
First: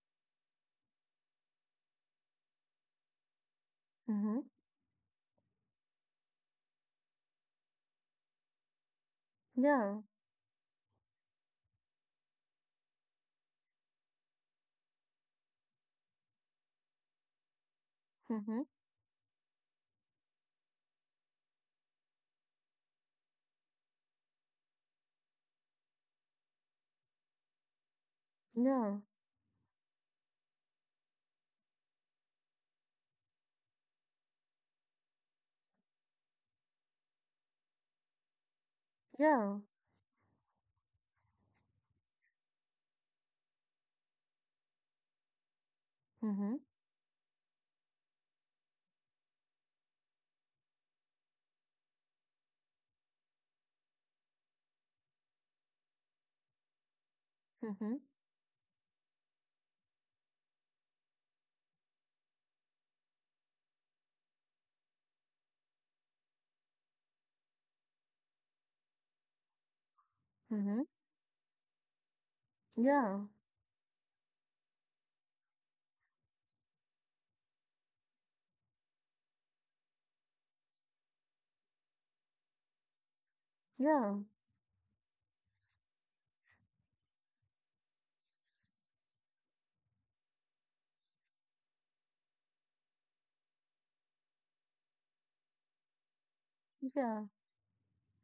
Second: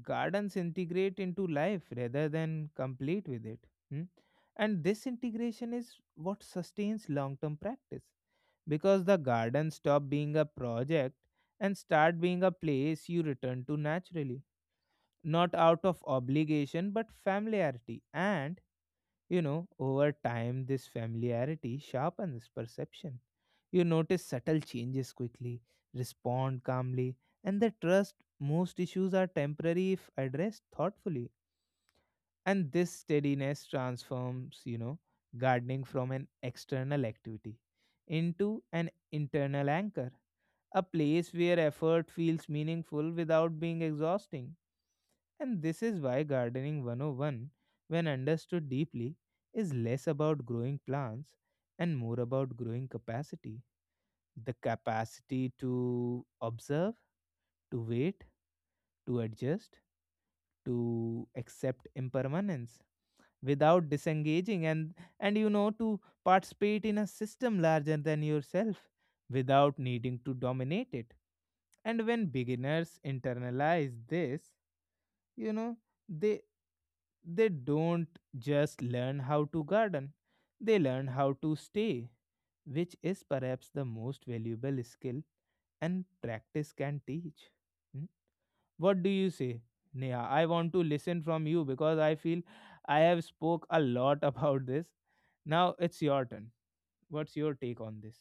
A: gardens integrate into life rather than complete with it. hmm?
B: mm-hmm,
A: And this integration is what sustains long term practice, because the garden
B: yeah,
A: stopped being a project and start being a place you return to naturally, not out of obligation but familiarity.
B: mm-hmm,
A: And over time, this familiarity sharpens perception. You notice subtle changes quickly, respond calmly, and the trust most
B: yeah,
A: issues are temporary if addressed thoughtfully. And this steadiness transforms, gardening from an external activity into an
B: yeah,
A: internal anchor, a place where effort feels meaningful without being exhausting. And this is why
B: mm-hmm,
A: Gardening 101, when understood deeply, is less about growing plants and more about growing capacity. The capacity to observe, to
B: mm-hmm,
A: wait, to adjust, to accept impermanence without disengaging, and to participate in a system larger than yourself without needing to
B: mm-hmm,
A: dominate it. And when beginners
B: yeah,
A: internalize this, you know they don't just learn how to garden, they learn how to stay, which is perhaps the
B: yeah,
A: most valuable skill and practice can teach. What do you say, Neha? I want to listen from you because I feel I have spoke a lot about this. Now it's your turn.
B: yeah.
A: What's your take on this?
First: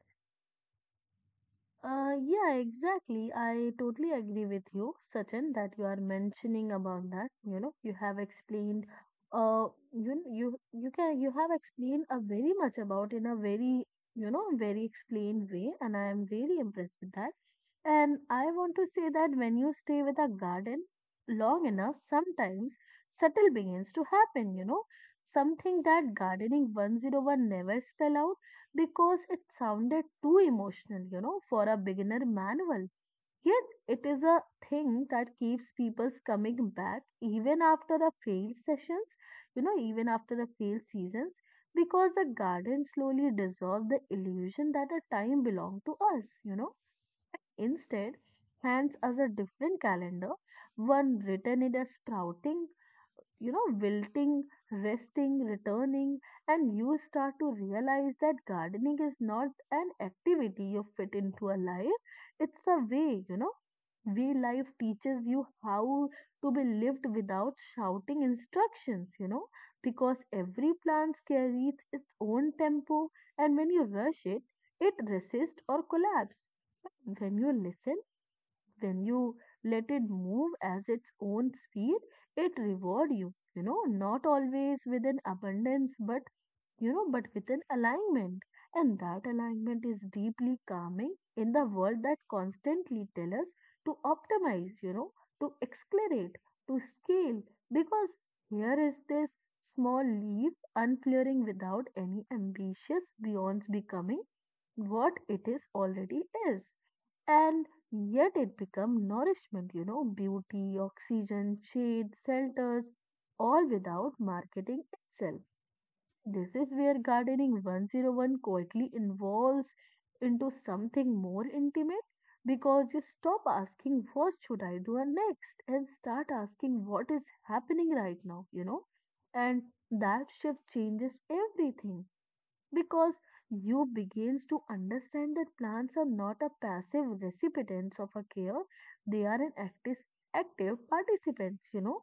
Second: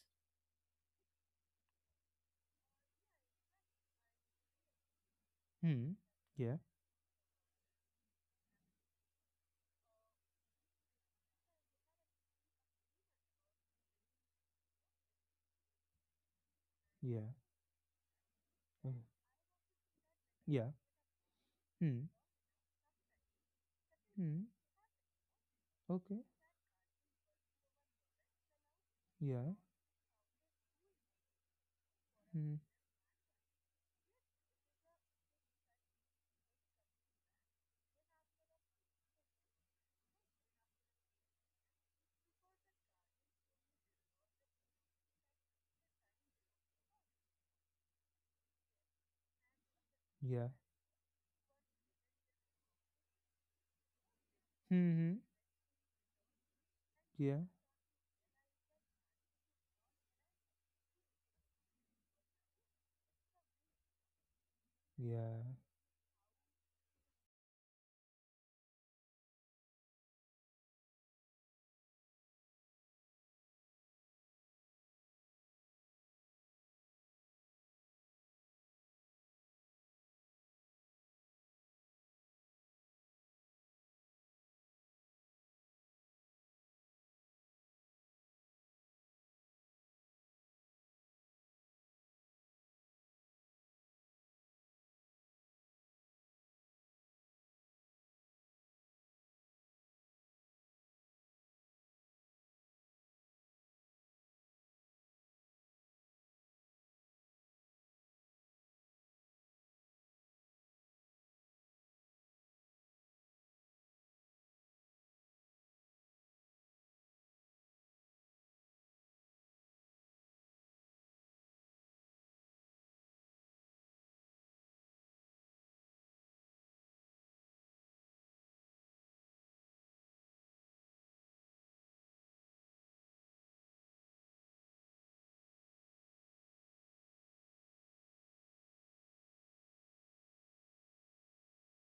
B: Yeah, exactly. I totally agree with you, Sachin, that you
A: Hmm.
B: are
A: Yeah.
B: mentioning about that. You have explained, uh, you have explained a very much about in a very very explained way, and I am really impressed with
A: Yeah.
B: that. And I want to
A: uh,
B: say that when you stay with a
A: Yeah.
B: garden long enough,
A: Hmm.
B: sometimes subtle begins to
A: Hmm.
B: happen. Something that
A: Okay.
B: gardening 101 never spell out because it
A: Yeah.
B: sounded too emotional, for a beginner
A: Hmm.
B: manual. Yet, it is a thing that keeps people coming back even after a failed sessions, even after a failed seasons, because the garden slowly dissolved the illusion that a time belonged to us, instead hands us a different calendar,
A: Yeah.
B: one written in a sprouting, wilting,
A: Hmm.
B: resting, returning, and you start
A: Yeah.
B: to realize that gardening is not an activity you fit into a life, it's a way, you know. Way life teaches
A: Yeah.
B: you how to be lived without shouting instructions, because every plant carries its own tempo, and when you rush it, it resists or collapses when you listen when you let it move as its own speed, it reward you, not always with an abundance, but but with an alignment. And that alignment is deeply calming in the world that constantly tell us to optimize, to accelerate, to scale. Because here is this small leaf unflaring without any ambitious beyond becoming what it is already is. And yet it become nourishment, beauty, oxygen, shade, shelters, all without marketing itself. This is where gardening 101 quietly evolves into something more intimate because you stop asking what should I do next and start asking what is happening right now, and that shift changes everything because you begins to understand that plants are not a passive recipients of a care, they are an active participants,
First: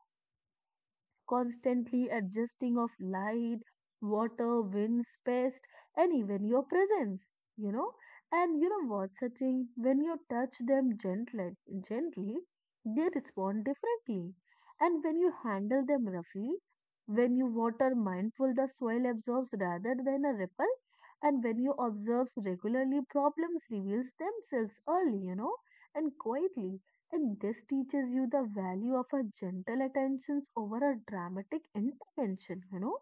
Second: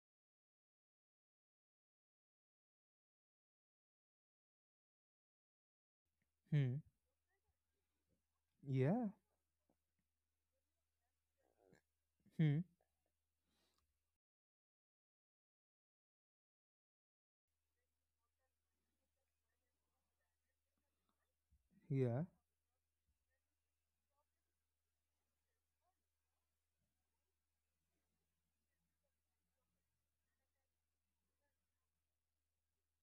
B: constantly adjusting of light, water, wind, space, and even your
A: Hmm.
B: presence, you know. And you know
A: Yeah.
B: what, Sachin, when you touch them gently, gently,
A: Hmm.
B: they respond differently. And when you handle them roughly, when you water mindful, the soil absorbs rather than a ripple. And when you
A: Yeah.
B: observe regularly, problems reveals themselves early, and quietly. And this teaches you the value of a gentle attentions over a dramatic intervention.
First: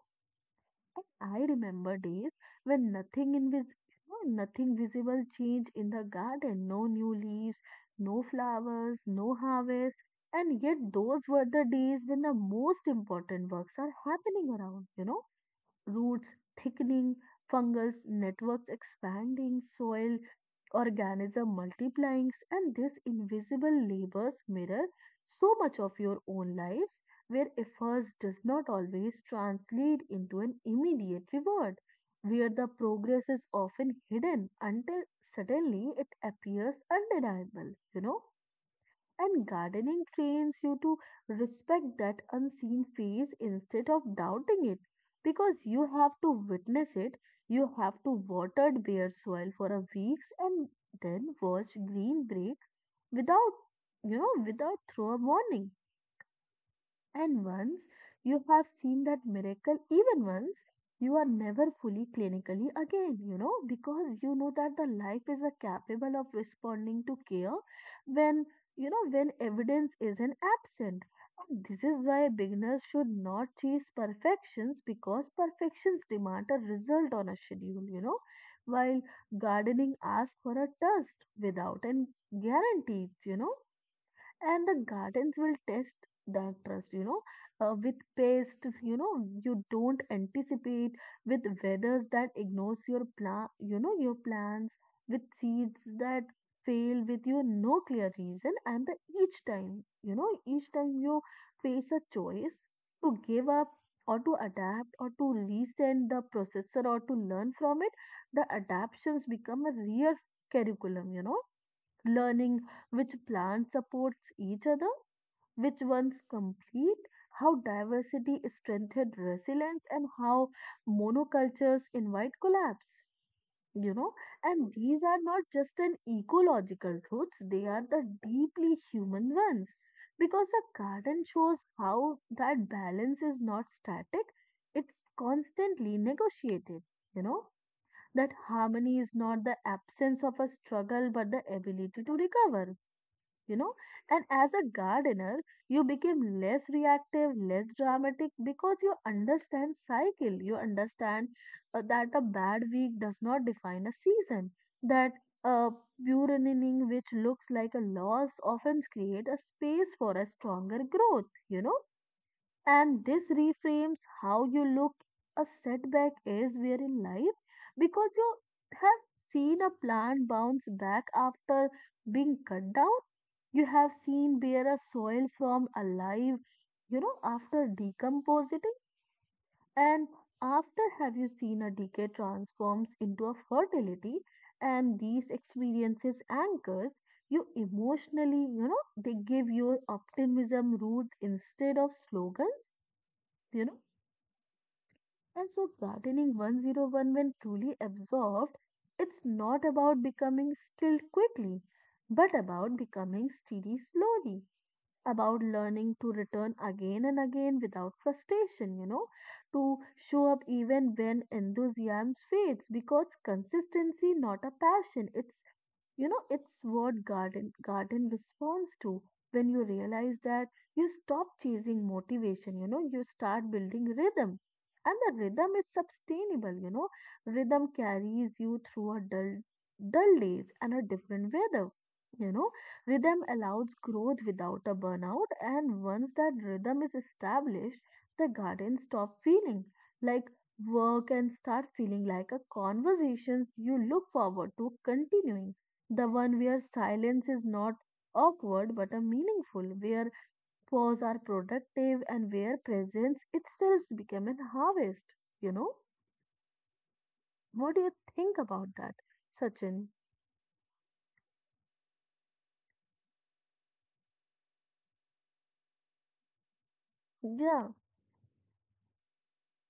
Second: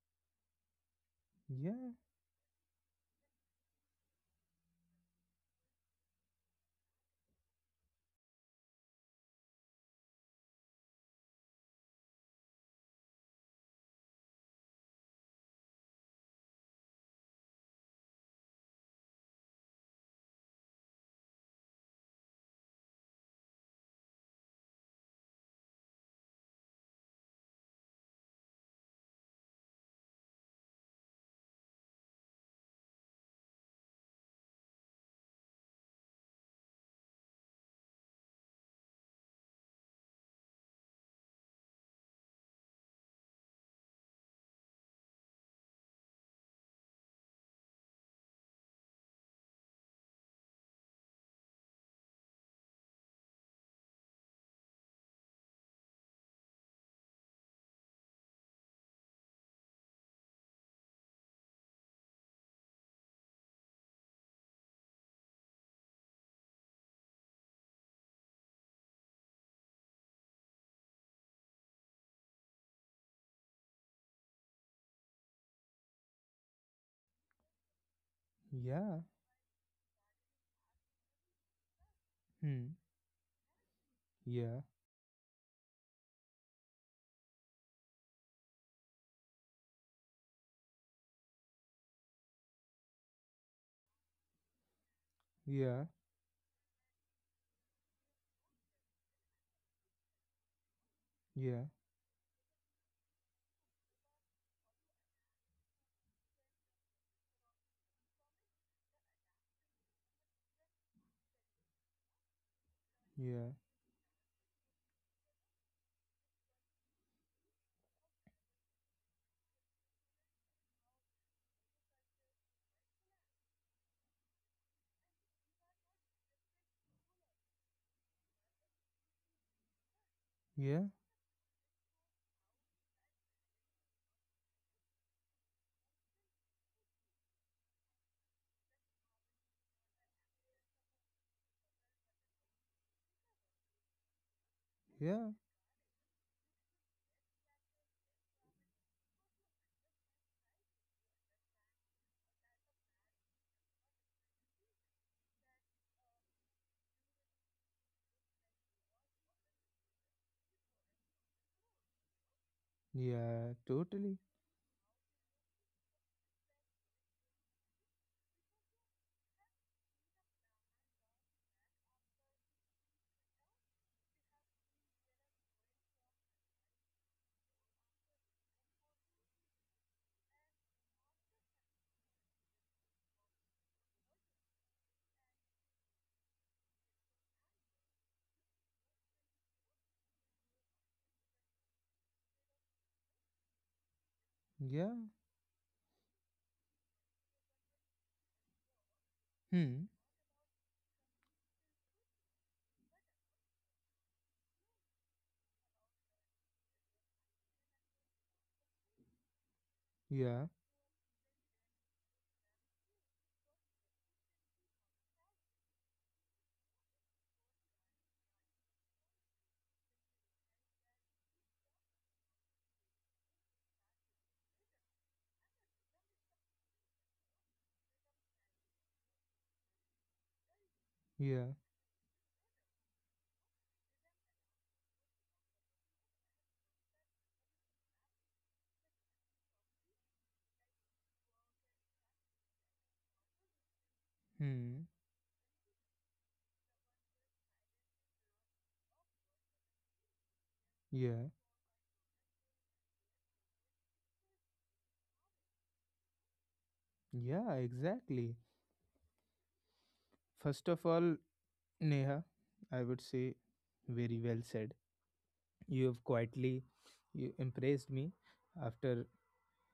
B: And I
A: Yeah.
B: remember days when nothing invis you know, nothing visible changed in the garden, no new leaves, no flowers, no harvest, and yet those were the days when the most important works are happening around, roots thickening, fungus networks expanding, soil organism multiplying, and these invisible labors mirror so much of your own lives where efforts does not always translate into an immediate reward, where the progress is often hidden until suddenly it appears undeniable. And gardening trains you to respect that unseen phase instead of doubting it. Because you have to witness it, you have to water bare soil for a weeks and then watch green break without, you know, without throw a warning. And once you have seen that miracle, even once, you are never fully clinically again, because you know that the life is a capable of responding to care when, when evidence isn't absent. And this is why beginners should not chase perfections, because perfections demand a result on a schedule,
A: Yeah.
B: while gardening asks for a test without and
A: Hmm.
B: guarantees,
A: Yeah.
B: and the gardens will test that trust, with pests, you don't anticipate, with weathers that ignores your plan, your plans, with
A: Yeah.
B: seeds that fail with you no clear reason. And the each time you know each time you
A: Yeah.
B: face a choice to give up or to adapt or to resend the processor or to learn from it, the adaptations become a real curriculum, learning which
A: Yeah.
B: plant supports each other, which ones complete, how diversity strengthened resilience, and how monocultures invite collapse. You know, and these are not just an ecological truths, they are the deeply human ones. Because a
A: Yeah.
B: garden shows how that balance is not static, it's constantly negotiated, you know that harmony is not the absence of a struggle but the ability to recover, you know and as a
A: Yeah.
B: gardener you become less reactive less dramatic because you understand cycle, you understand that a bad week does not define a season, that a burgeoning which looks like a loss often create a space for a stronger growth, and this
A: Yeah.
B: reframes
A: Totally.
B: how you look a setback is where in life, because you have seen a plant bounce back after being cut down. You have seen where a soil from alive, after decomposing, and after have you seen a decay transforms into a fertility, and these experiences anchors you emotionally, they give your optimism roots instead of slogans, you know
A: Yeah.
B: and so, gardening 101, when truly absorbed, it's not
A: Hmm.
B: about becoming skilled quickly, but about becoming steady slowly, about learning to return again and again without frustration, to show up
A: Yeah.
B: even when enthusiasm fades, because consistency, not a passion, it's what garden responds to. When you realize that, you stop chasing motivation, you start building rhythm. And the rhythm is sustainable, Rhythm carries you through a dull days and a different
A: Yeah.
B: weather. You know, rhythm allows growth without a burnout, and once that rhythm is established, the garden stop feeling like work and start feeling like a conversations you look forward to
A: Hmm.
B: continuing, the one where silence is not awkward but a meaningful, where pause are
A: Yeah.
B: productive and where presence itself become an harvest. You know,
A: Yeah.
B: what do you
A: Exactly.
B: think about that, Sachin?
A: First of all, Neha, I would say, very well said. You have quietly, you
B: Yeah,
A: impressed me after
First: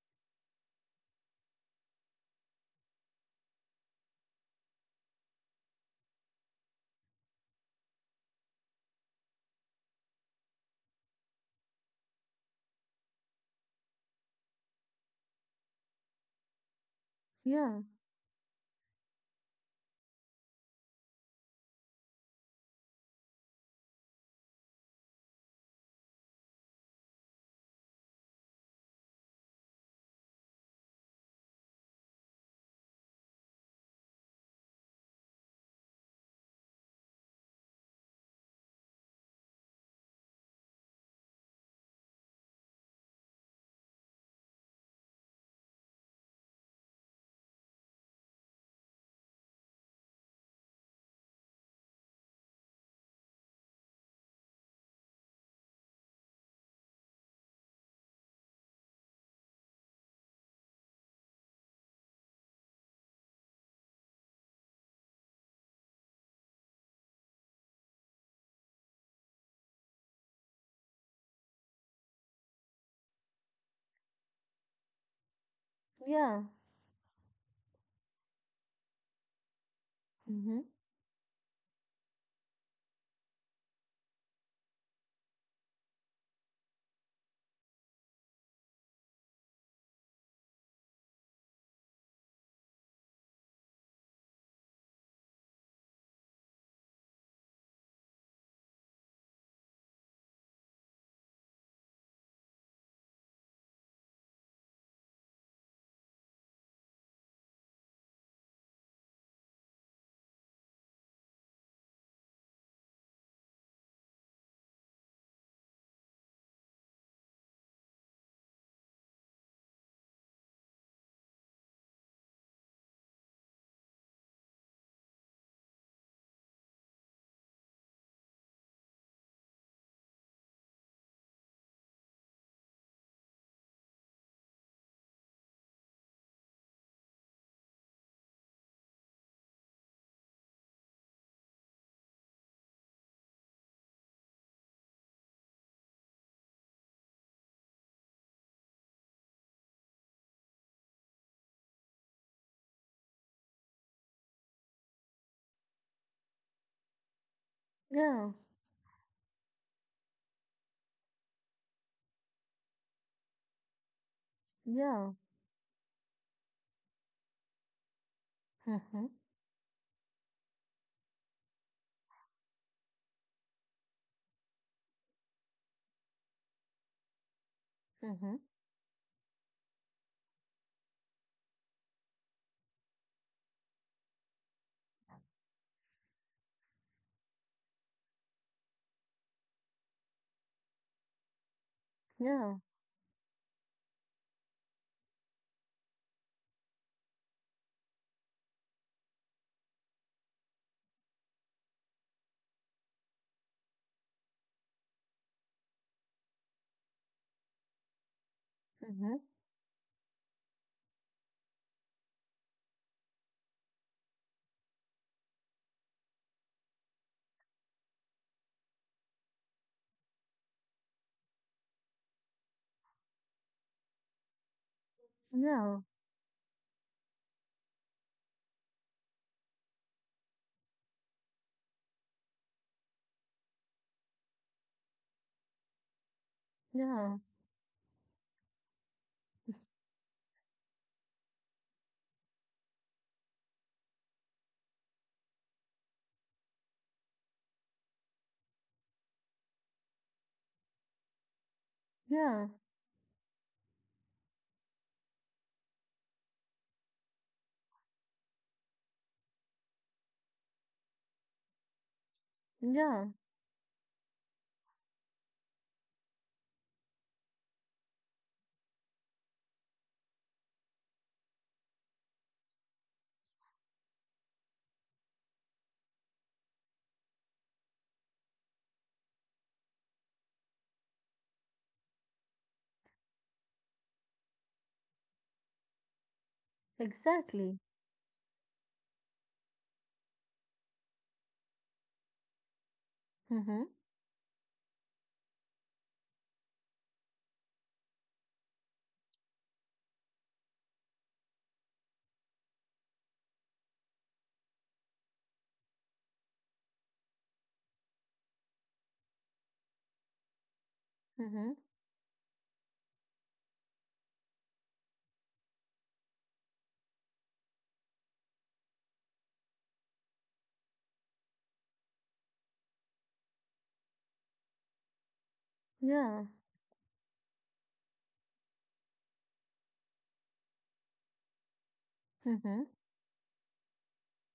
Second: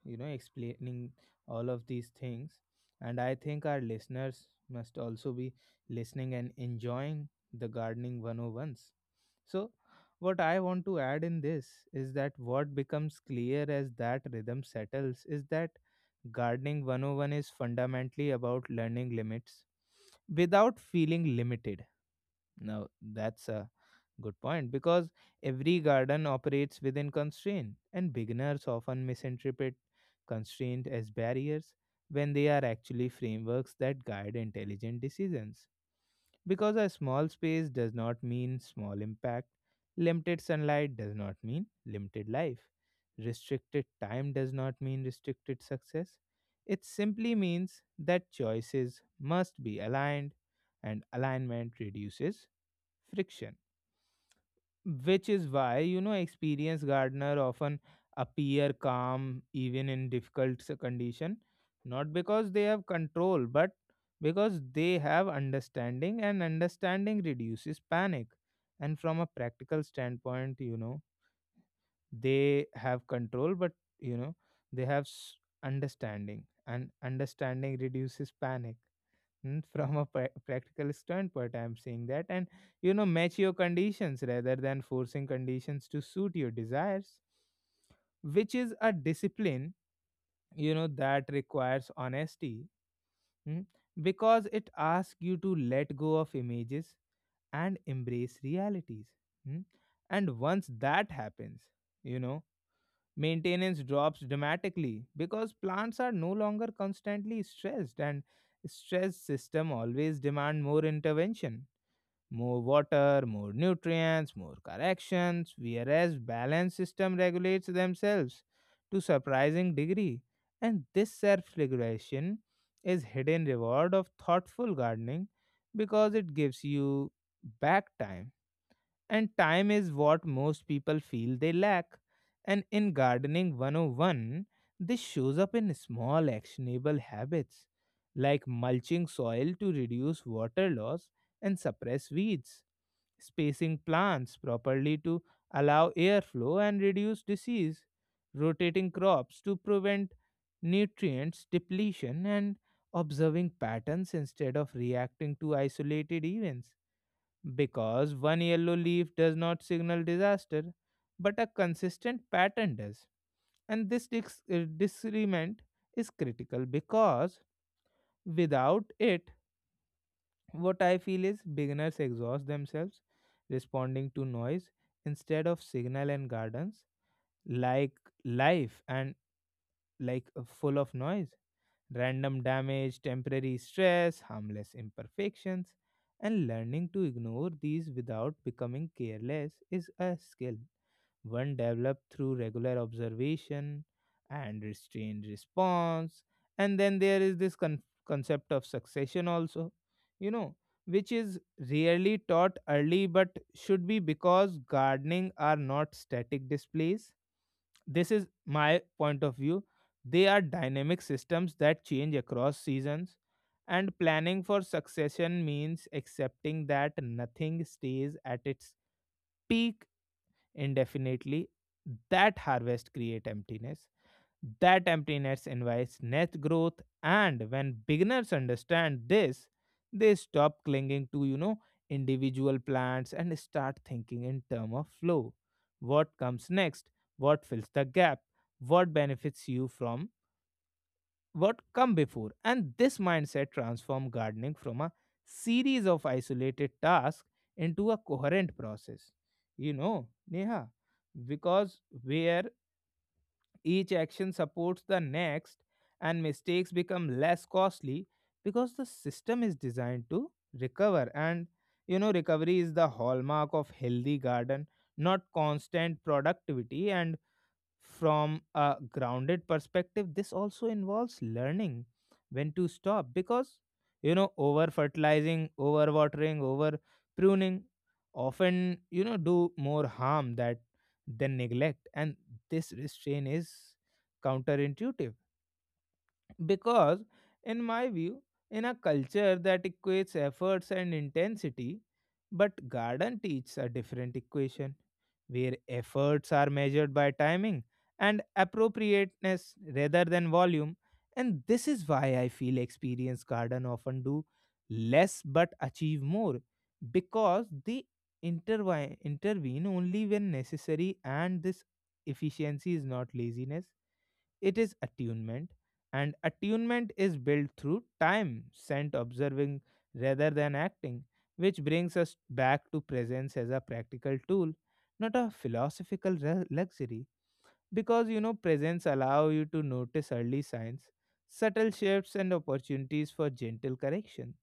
A: explaining all of these things, and I think our listeners must also be listening and enjoying the gardening 101s. So what I want to add in this is that what becomes clear as that rhythm settles is that gardening 101 is
B: yeah,
A: fundamentally about learning limits without feeling limited. Now that's a good point, because every garden operates within constraint, and beginners often misinterpret constraint as barriers when they are actually frameworks that guide intelligent decisions. Because a small space does not mean small impact, limited sunlight does not mean limited life, restricted time does not mean restricted success. It simply means that choices must be aligned, and alignment reduces friction, which is why, you know, experienced gardener often appear calm even in difficult condition, not because they have control but because they have understanding, and understanding reduces panic. And from a practical standpoint, they have control but, you know they have understanding,
B: yeah,
A: and understanding reduces panic. From a
B: mm-hmm.
A: practical standpoint, I'm saying that, and match your conditions rather than forcing conditions to suit your desires, which is a discipline that requires honesty, mm, because it asks you to let go of images and embrace realities mm. And once that happens, you know maintenance drops dramatically because plants are no longer constantly stressed, and stressed system always demand more intervention, more water, more nutrients, more corrections. Whereas balanced system regulates themselves to surprising degree, and this self-regulation is hidden reward of thoughtful gardening because it gives you back time, and time is what most people feel they lack. And in Gardening 101, this shows up in small actionable habits, like mulching soil to reduce water loss and suppress weeds, spacing plants properly to allow airflow and reduce disease, rotating crops to prevent nutrients depletion, and observing patterns instead of reacting to isolated events, because
B: Yeah,
A: one yellow leaf does not signal disaster, but a consistent pattern does. And this
B: yeah,
A: disagreement is critical because without
B: mm-hmm.
A: it, what I feel is beginners exhaust themselves responding to noise instead of signal, and gardens, like
B: Mm-hmm.
A: life, and like full of noise, random damage, temporary stress, harmless imperfections, and learning to ignore these without becoming careless is a skill, one developed through
B: Yeah,
A: regular observation and restrained response. And then there is this concept of succession, also, you know, which is rarely taught early but should be because gardening are not static displays. This is my
B: mm-hmm.
A: point of view. They are dynamic systems that change across seasons, and planning for succession means accepting that nothing stays at its peak indefinitely, that harvest create emptiness, that emptiness
B: Yeah,
A: invites net growth. And when beginners understand this, they stop clinging to, individual plans and start thinking in terms of flow. What comes next?
B: yeah,
A: What fills the gap? What benefits you from what come before? And this mindset transforms gardening from a series of isolated tasks into a coherent process. You know, Neha, because where
B: yeah,
A: each action supports the next, and mistakes become less costly because the system is designed to recover. And recovery is the
B: yeah,
A: hallmark of healthy garden, not constant productivity. And from a grounded perspective, this also involves learning when to stop because, over fertilizing, over watering, over pruning often, do more harm that than neglect. And this restraint is counterintuitive because, in
B: exactly.
A: my view, in a culture that equates efforts and intensity, but garden teaches a
B: Mm-hmm.
A: different equation where efforts are measured by timing and appropriateness rather than volume. And this is why I feel experienced garden often do less but achieve more because they intervine intervene only when necessary, and
B: Mm-hmm.
A: this efficiency is not laziness, it is attunement. And attunement is built through time spent observing rather than acting, which brings us back to presence as a practical tool, not a philosophical
B: Yeah,
A: luxury. Because presence allow you to notice early signs, subtle shifts, and
B: mm-hmm.
A: opportunities for gentle correction.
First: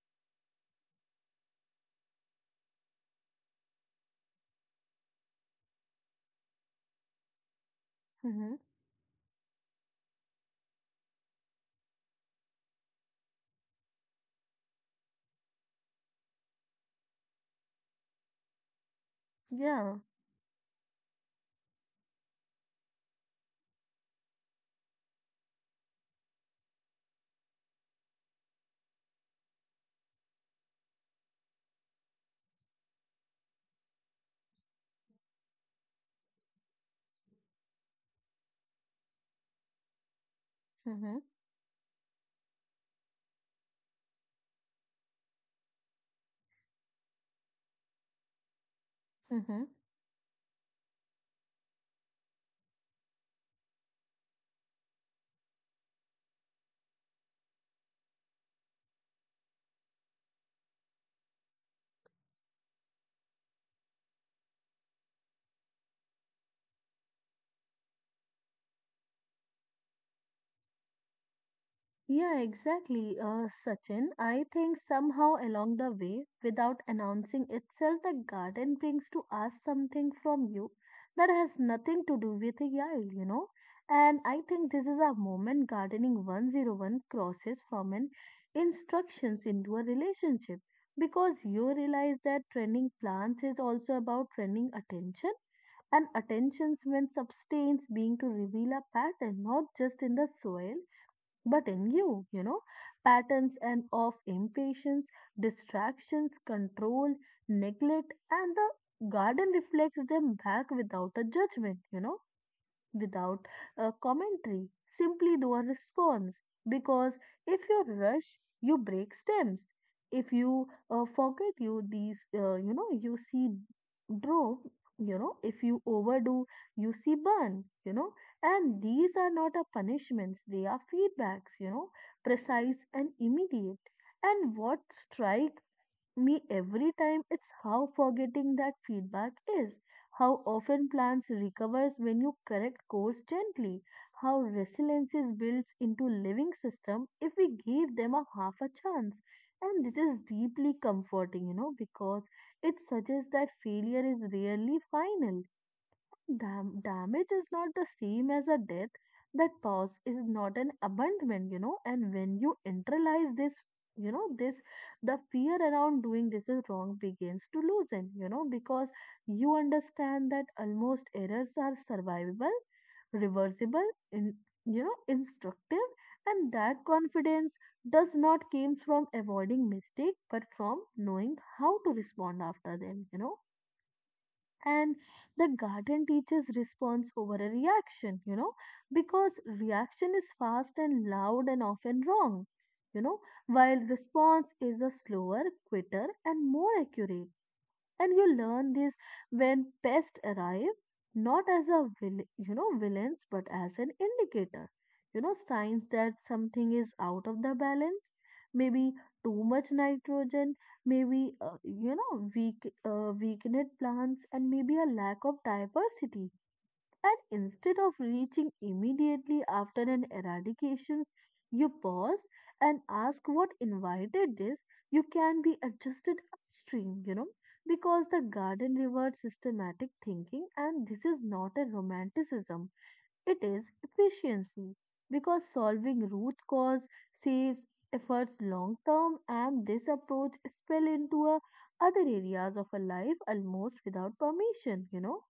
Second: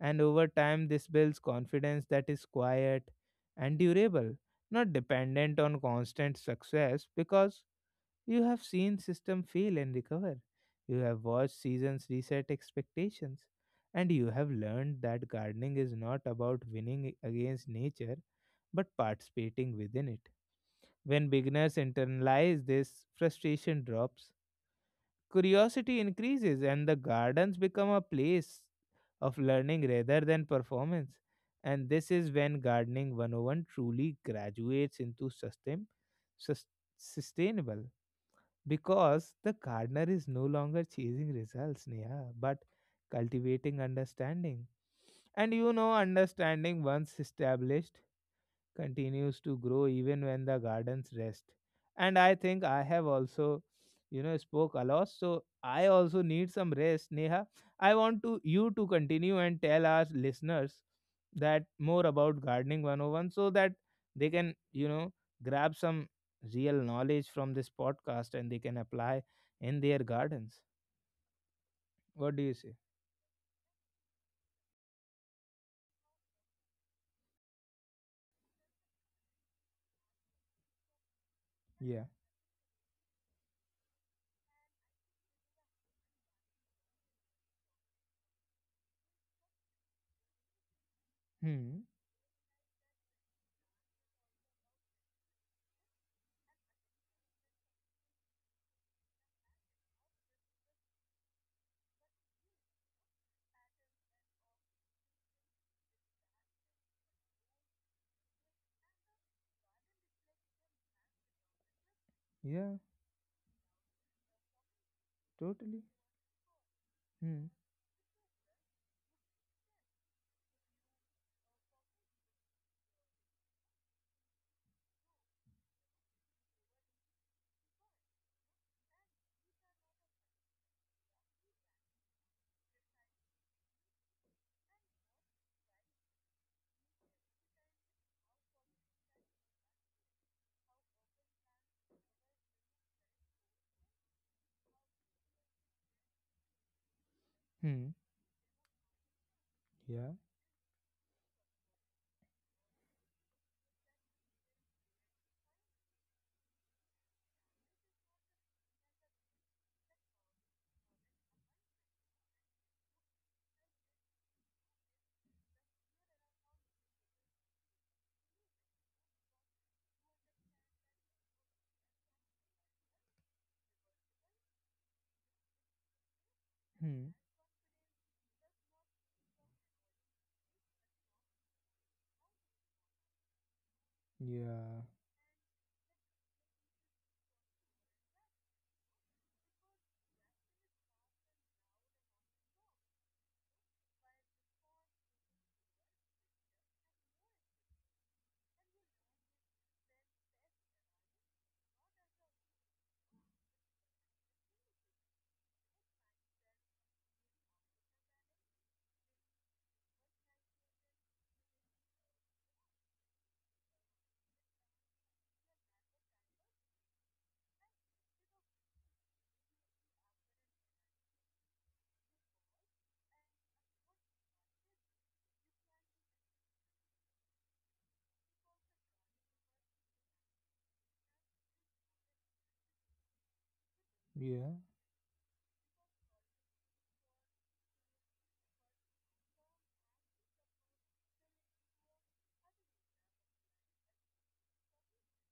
A: And over time, this builds confidence that is quiet and durable, not dependent on constant success. Because you
B: Mm-hmm.
A: have seen system fail and recover. You have watched seasons reset expectations. And you have learned that gardening is not about winning against nature, but participating
B: Yeah,
A: within it. When beginners internalize this, frustration drops, curiosity increases, and the gardens become a place of learning rather than performance. And this is when Gardening 101 truly graduates into sus- sustainable because the gardener is no longer
B: mm-hmm.
A: chasing results, Neha, but cultivating understanding. And understanding once established, continues to
B: Mm-hmm.
A: grow even when the gardens rest. And I think I have also, spoke a lot. So I also need some rest, Neha. I want to you to continue and tell our listeners that more about gardening 101 so that they can, grab some real knowledge from this podcast and they can apply in their gardens. What do
B: Yeah,
A: you say?
B: exactly, uh, Sachin. I think somehow along the way, without announcing itself, the garden brings to us something from you that has
A: Yeah.
B: nothing to do with a child. And I think this is a moment gardening 101 crosses from an instructions into a relationship because you
A: Hmm.
B: realize that training plants is also about training attention and attentions when substance being to reveal a pattern not just in the soil but in you. Patterns and of impatience, distractions, control, neglect, and the garden reflects them back without a judgment,
A: Yeah,
B: without a commentary, simply do a
A: totally.
B: response. Because
A: Hmm.
B: if you rush, you break stems. If you forget, you these you see draw. If you overdo, you see burn. And these are not a punishments; they are feedbacks. Precise and immediate. And what strike me every time it's how forgetting that feedback is, how often plants recovers when you correct course gently, how resilience is built into living system if we
A: Hmm.
B: give them a half a chance. And this
A: Yeah.
B: is deeply comforting, because it suggests that failure is rarely final. Damage is not the same as a death. That pause is not an abandonment. And when you internalize this, the fear around doing this is wrong begins to loosen, because you understand that almost errors are survivable, reversible, instructive. And that
A: Hmm.
B: confidence does not came from avoiding mistake, but from knowing how to respond after them.
A: Yeah.
B: And the garden teaches response over a reaction, because reaction is fast and loud and often wrong, you know, while response is a slower, quicker, and more accurate and you learn this when pests arrive not as a villains but as an indicator signs that something is out of the balance maybe too much nitrogen maybe uh, you know weak weakened plants and maybe a lack of diversity and instead of reaching immediately after an eradication, you pause and ask what invited this. You can be adjusted upstream, because the garden rewards systematic thinking, and this is not a romanticism it is
A: Yeah.
B: efficiency because solving root cause saves efforts long term and this approach spill into a other areas of a life almost without permission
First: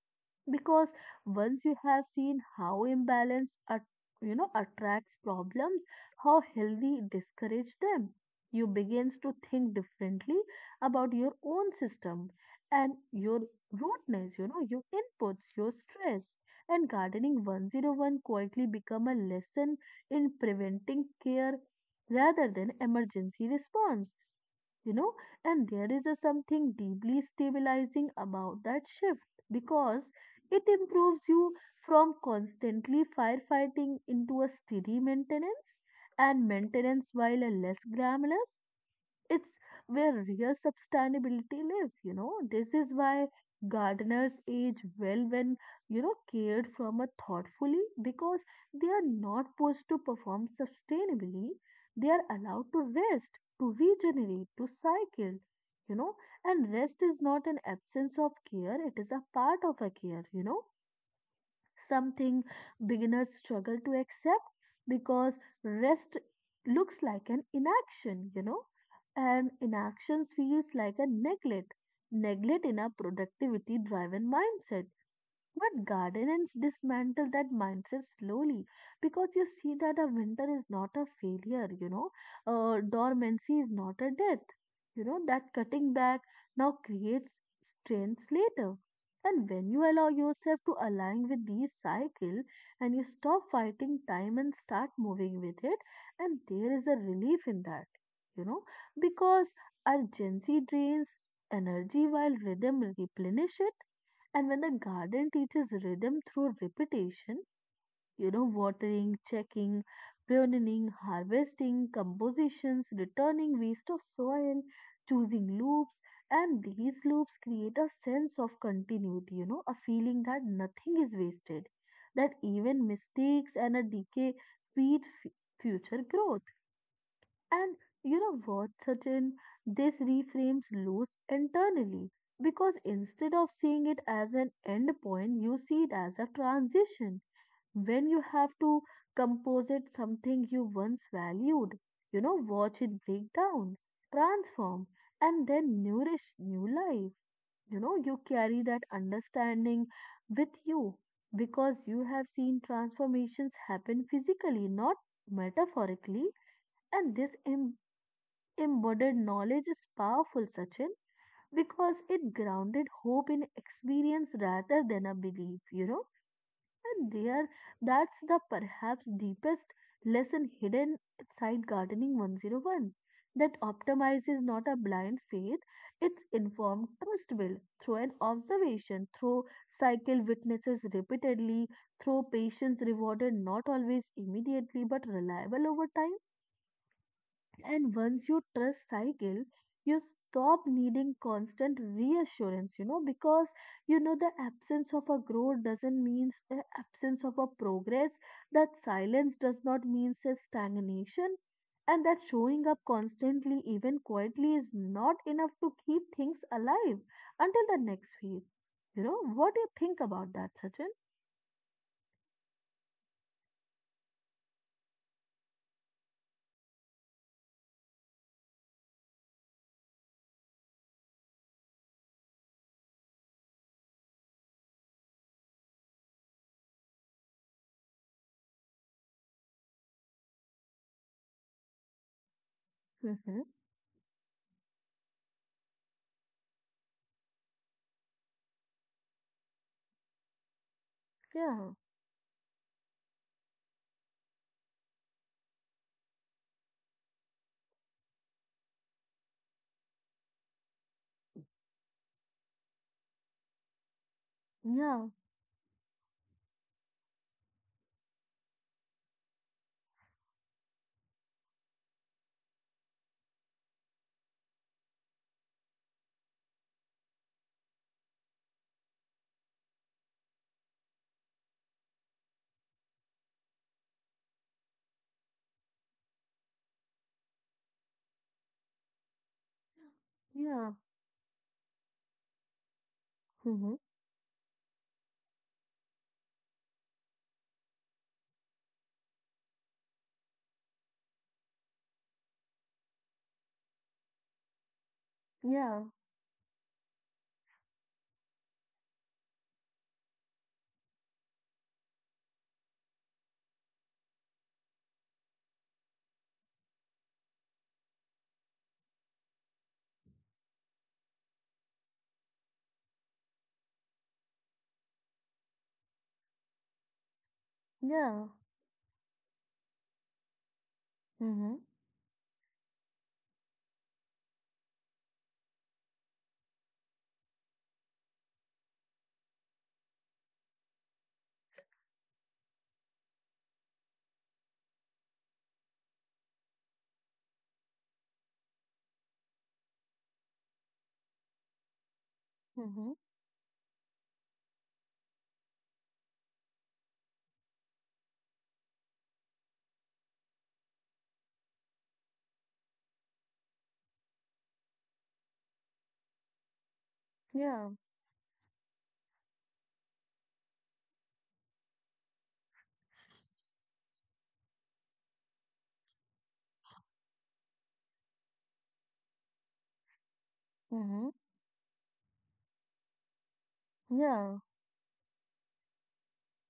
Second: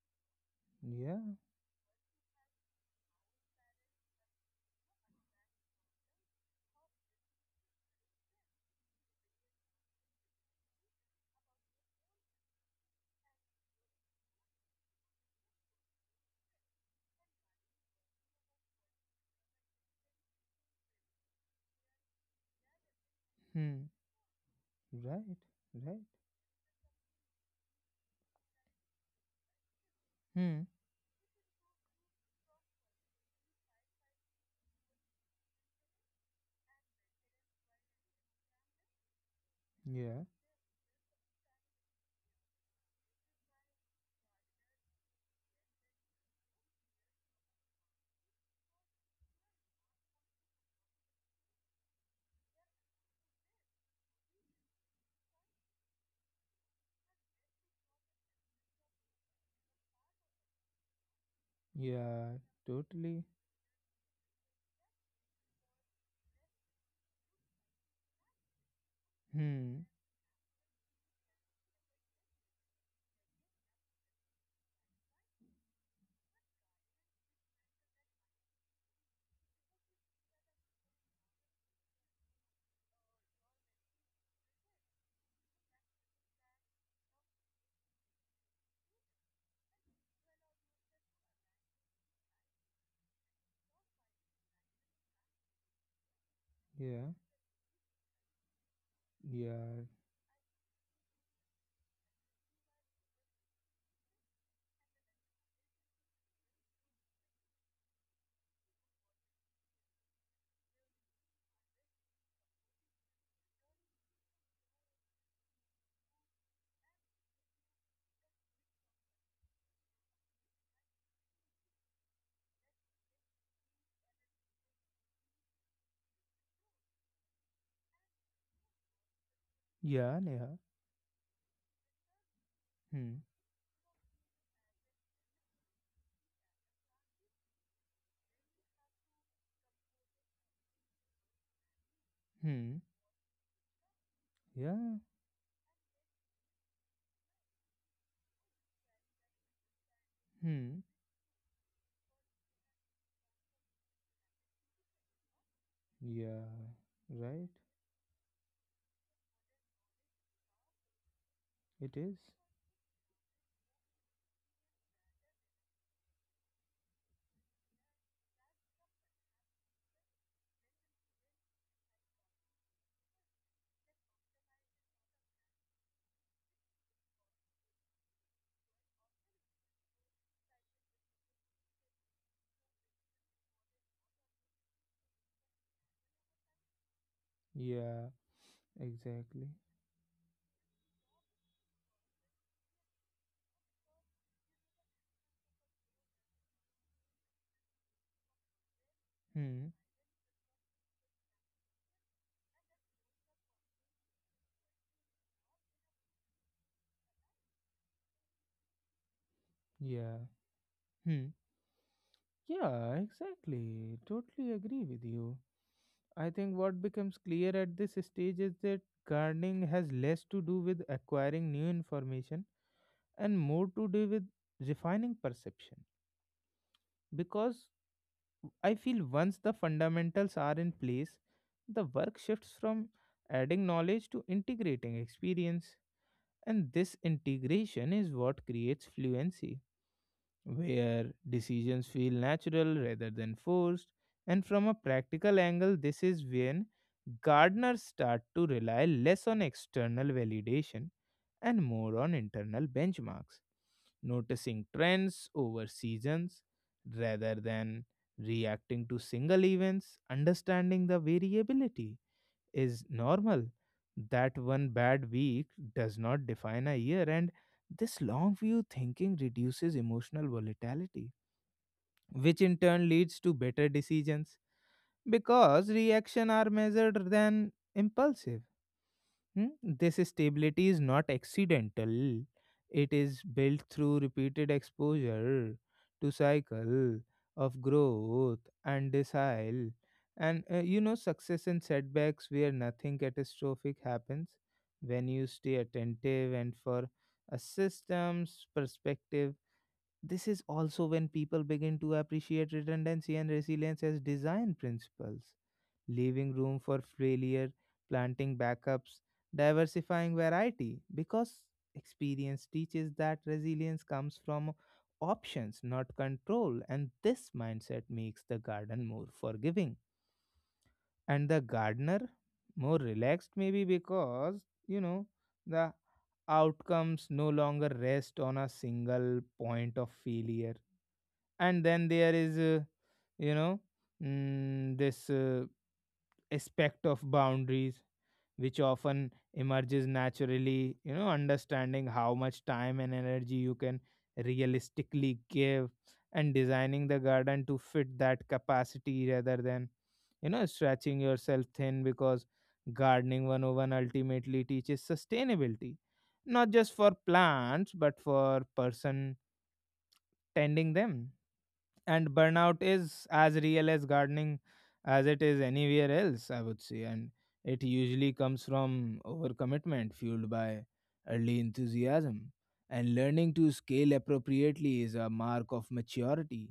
B: because
A: Yeah.
B: once you have seen how imbalance at, attracts problems how healthy discourage them you begins to think differently about your own system and your rootness your inputs your stress and gardening 101 quietly become a lesson in preventing care rather than emergency
A: Hmm.
B: response you know
A: Right.
B: and there
A: Right.
B: is a something deeply stabilizing about that shift because
A: Hmm.
B: it improves you from constantly firefighting into a steady maintenance and maintenance while a less glamorous it's where
A: Yeah.
B: real sustainability lives, This is why gardeners age well when, cared from a thoughtfully because they are not forced to perform sustainably. They are allowed to rest, to regenerate, to cycle, you know. And rest is not an absence of care, it is a part of a care,
A: Yeah.
B: something
A: Totally.
B: beginners struggle to accept because rest looks like an inaction, and
A: Hmm.
B: inaction feels like a neglect. Neglect in a productivity driven mindset but gardeners dismantle that mindset slowly because you see that a winter is not a failure, dormancy is not a death, that cutting back now creates strengths later. And when you allow yourself to align with these cycle and you stop fighting time and start moving with it, and there is a
A: Yeah.
B: relief in that, you know, because
A: Yeah.
B: urgency drains energy while rhythm replenish it and when the garden teaches rhythm through repetition, watering, checking, pruning, harvesting, compositions, returning waste of soil, choosing loops, and these loops create a sense of continuity, a feeling that nothing is wasted, that even mistakes and a decay feed future growth. And you know what, Sachin? This
A: Yeah.
B: reframes
A: Neha.
B: lose internally because
A: Hmm.
B: instead of seeing it as an end point, you see it as a transition. When you have to composite something you once valued, watch
A: Hmm.
B: it break down, transform,
A: Yeah.
B: and then nourish new life. You know, you carry that understanding with
A: Hmm.
B: you because you have seen transformations happen physically, not metaphorically
A: Yeah.
B: and this
A: Right.
B: embodied knowledge is powerful, Sachin,
A: It
B: because
A: is.
B: it grounded hope in experience rather than a belief, And there, that's the perhaps deepest lesson hidden inside gardening 101 that optimize is not a blind faith, it's informed trust built through an observation, through cycle witnesses repeatedly, through patience rewarded not always immediately but reliable over time. And
A: Yeah.
B: once you trust cycle,
A: Exactly.
B: you stop needing constant reassurance, because you know the absence of a growth doesn't mean the absence of a progress, that silence does
A: Hmm.
B: not mean a stagnation, and that showing up constantly, even quietly, is not enough to keep things alive until the next phase. You know, what do you think
A: Yeah.
B: about that, Sachin?
A: Hmm. Yeah, exactly. Totally agree with you. I think what becomes clear at this stage is that gardening has less to do with acquiring new information and more to do with refining perception. Because I feel once the fundamentals are in place, the work shifts from
B: Mm-hmm.
A: adding knowledge to integrating experience. And this integration is what creates fluency where
B: Yeah,
A: decisions feel natural rather than forced. And from a practical angle, this is when gardeners start to rely less on external validation and more on internal benchmarks, noticing
B: yeah,
A: trends over seasons rather than reacting to single events, understanding the variability is normal. That one bad week does not define a year, and this long view thinking reduces emotional volatility, which in turn leads to better decisions because reaction are measured than impulsive. Hmm? This stability
B: yeah,
A: is not accidental, it is built
B: mm-hmm.
A: through repeated exposure to cycle of growth and desile and success and setbacks where nothing catastrophic happens when you stay
B: Yeah,
A: attentive. And for a system's perspective, this is also when people begin to appreciate redundancy and resilience as design principles, leaving room for failure, planting backups, diversifying variety, because experience teaches that resilience comes from options, not control, and this mindset makes
B: yeah,
A: the garden more forgiving and the
B: mm-hmm.
A: gardener more relaxed, maybe because you know the outcomes no longer rest on a single point of failure. And then there is you know this aspect of boundaries, which often emerges naturally, understanding how much time and energy you can realistically give and designing the garden to fit that capacity rather than stretching yourself thin, because gardening 101 ultimately teaches sustainability, not just for
B: Yeah.
A: plants but for person tending them. And burnout is as real as gardening as it is anywhere else, I would say, and it usually comes from overcommitment fueled by
B: Mhm.
A: early enthusiasm. And learning to scale
B: Yeah.
A: appropriately is a mark of maturity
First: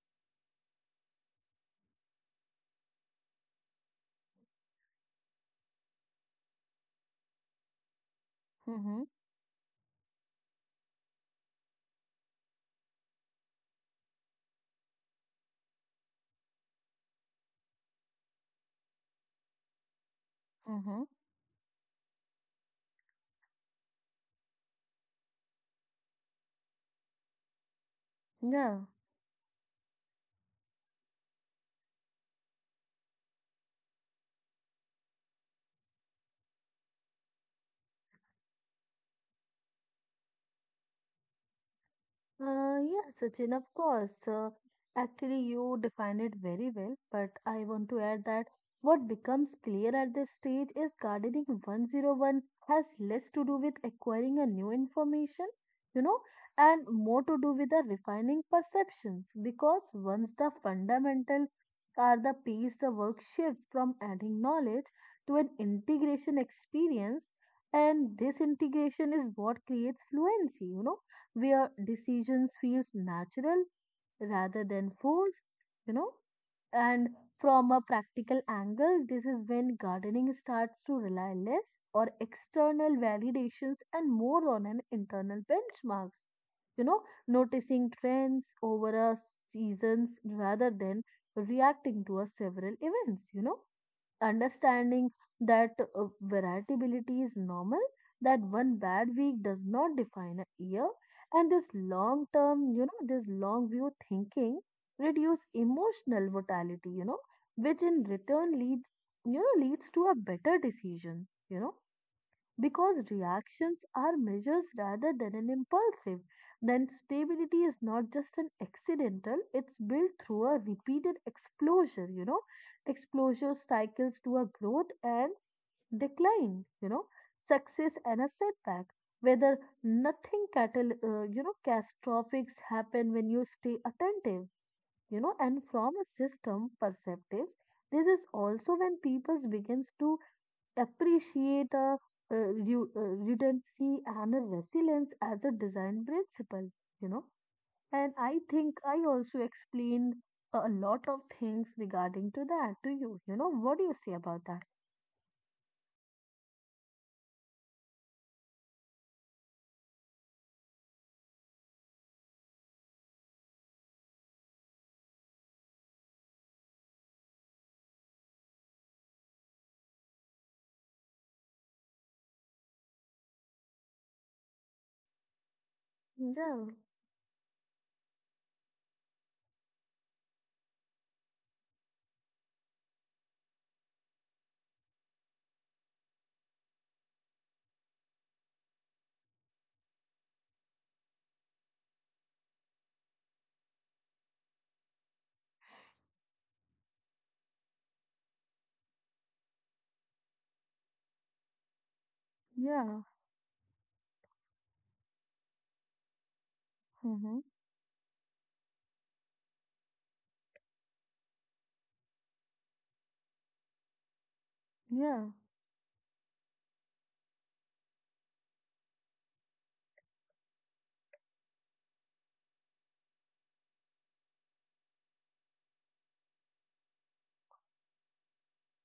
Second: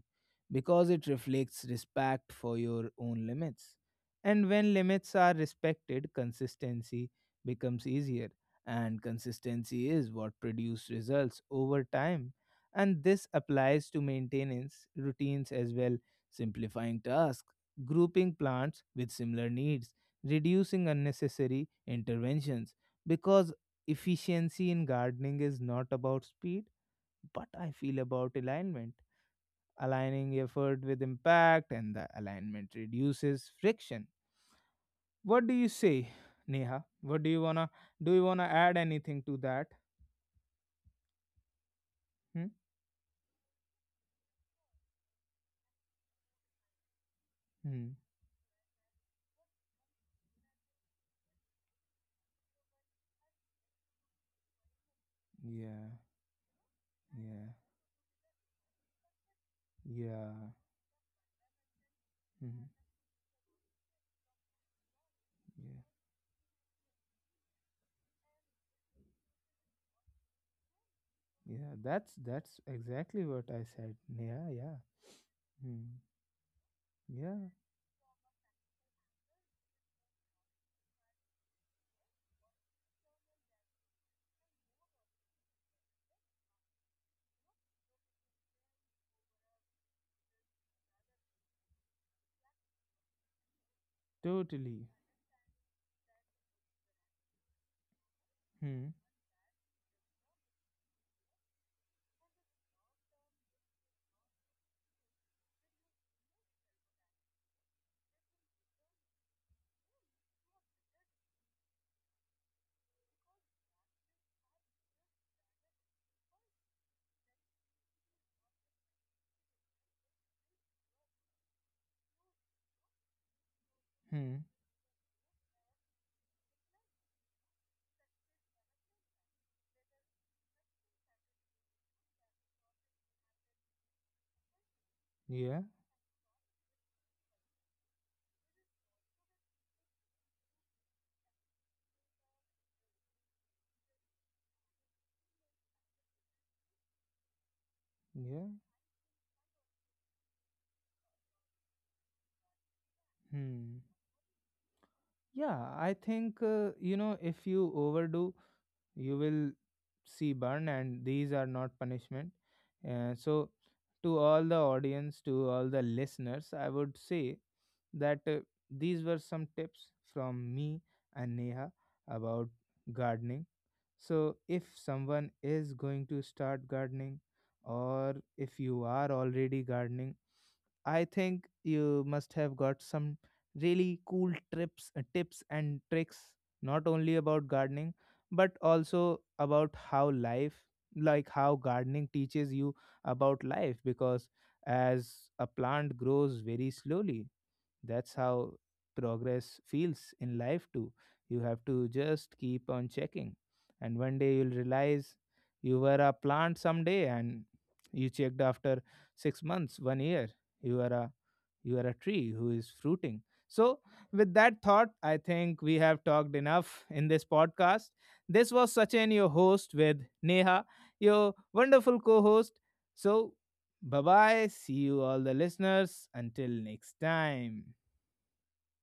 A: because it reflects respect for your own limits, and when limits are respected consistency becomes easier, and
B: Mhm.
A: consistency is what produces results over time. And this applies to maintenance routines as well: simplifying tasks, grouping plants with similar needs, reducing
B: Mhm.
A: unnecessary interventions. Because efficiency in gardening is not about speed, but I feel about
B: Yeah.
A: alignment. Aligning effort with impact, and the alignment reduces friction. What do you say, Neha? What do? You wanna add anything to that? Hmm?
B: Yeah, Sachin, of course. Actually, you defined it very well, but I want
A: Hmm.
B: to add that what becomes clear at this stage is gardening 101 has less to do with acquiring a new information,
A: Yeah.
B: you know, and more to do
A: Yeah.
B: with the refining perceptions because
A: Yeah.
B: once the fundamental are the
A: Hmm.
B: piece, the work shifts from adding knowledge to an
A: Yeah.
B: integration experience, and this integration is what creates fluency, where
A: Yeah, that's
B: decisions
A: that's
B: feels
A: exactly what I
B: natural
A: said. Yeah,
B: rather
A: yeah.
B: than forced, you
A: Hmm.
B: know. And
A: Yeah,
B: from a practical angle, this is when gardening starts to rely less on external validations and more on an internal benchmarks. You know, noticing trends over a seasons rather than reacting to a several events,
A: totally.
B: understanding that variability is normal, that one
A: Hmm.
B: bad week does not define a year, and this long term, this long view thinking reduce emotional volatility, which in return leads, leads to a better decision, because reactions are measures rather than an impulsive. Then stability is not just an accidental, it's built through a repeated exposure, exposure cycles to
A: Hmm.
B: a growth and decline, success and a setback. Whether nothing catastrophics happen when you stay attentive,
A: Yeah.
B: and from a system perspective, this is also when people begins to appreciate a uh, redundancy and a resilience as a design principle you know and I
A: Yeah.
B: think I also explained a lot of things regarding to that to you you know what
A: Hmm.
B: do you say about that?
A: Yeah, I think if you overdo, you will see burn, and these are not punishment. So, to all the audience, to all the listeners, I would say that these were some tips from me and Neha about gardening. So, if someone is going to
B: Yeah.
A: start gardening, or if you are already gardening, I think you must have got some really cool tips and tricks, not only about gardening, but also about how life, like how gardening teaches you about life, because as a plant grows very slowly, that's how progress feels in life too. You have to just keep on
B: Yeah,
A: checking. And one day you'll realize you were a plant someday
B: mm-hmm.
A: and you checked after 6 months, one year. You are a you are a tree who is fruiting. So with that thought, I
B: Yeah.
A: think we have talked enough in this podcast. This was Sachin, your host, with Neha, your wonderful co-host. So bye bye. See you all the listeners. Until next time.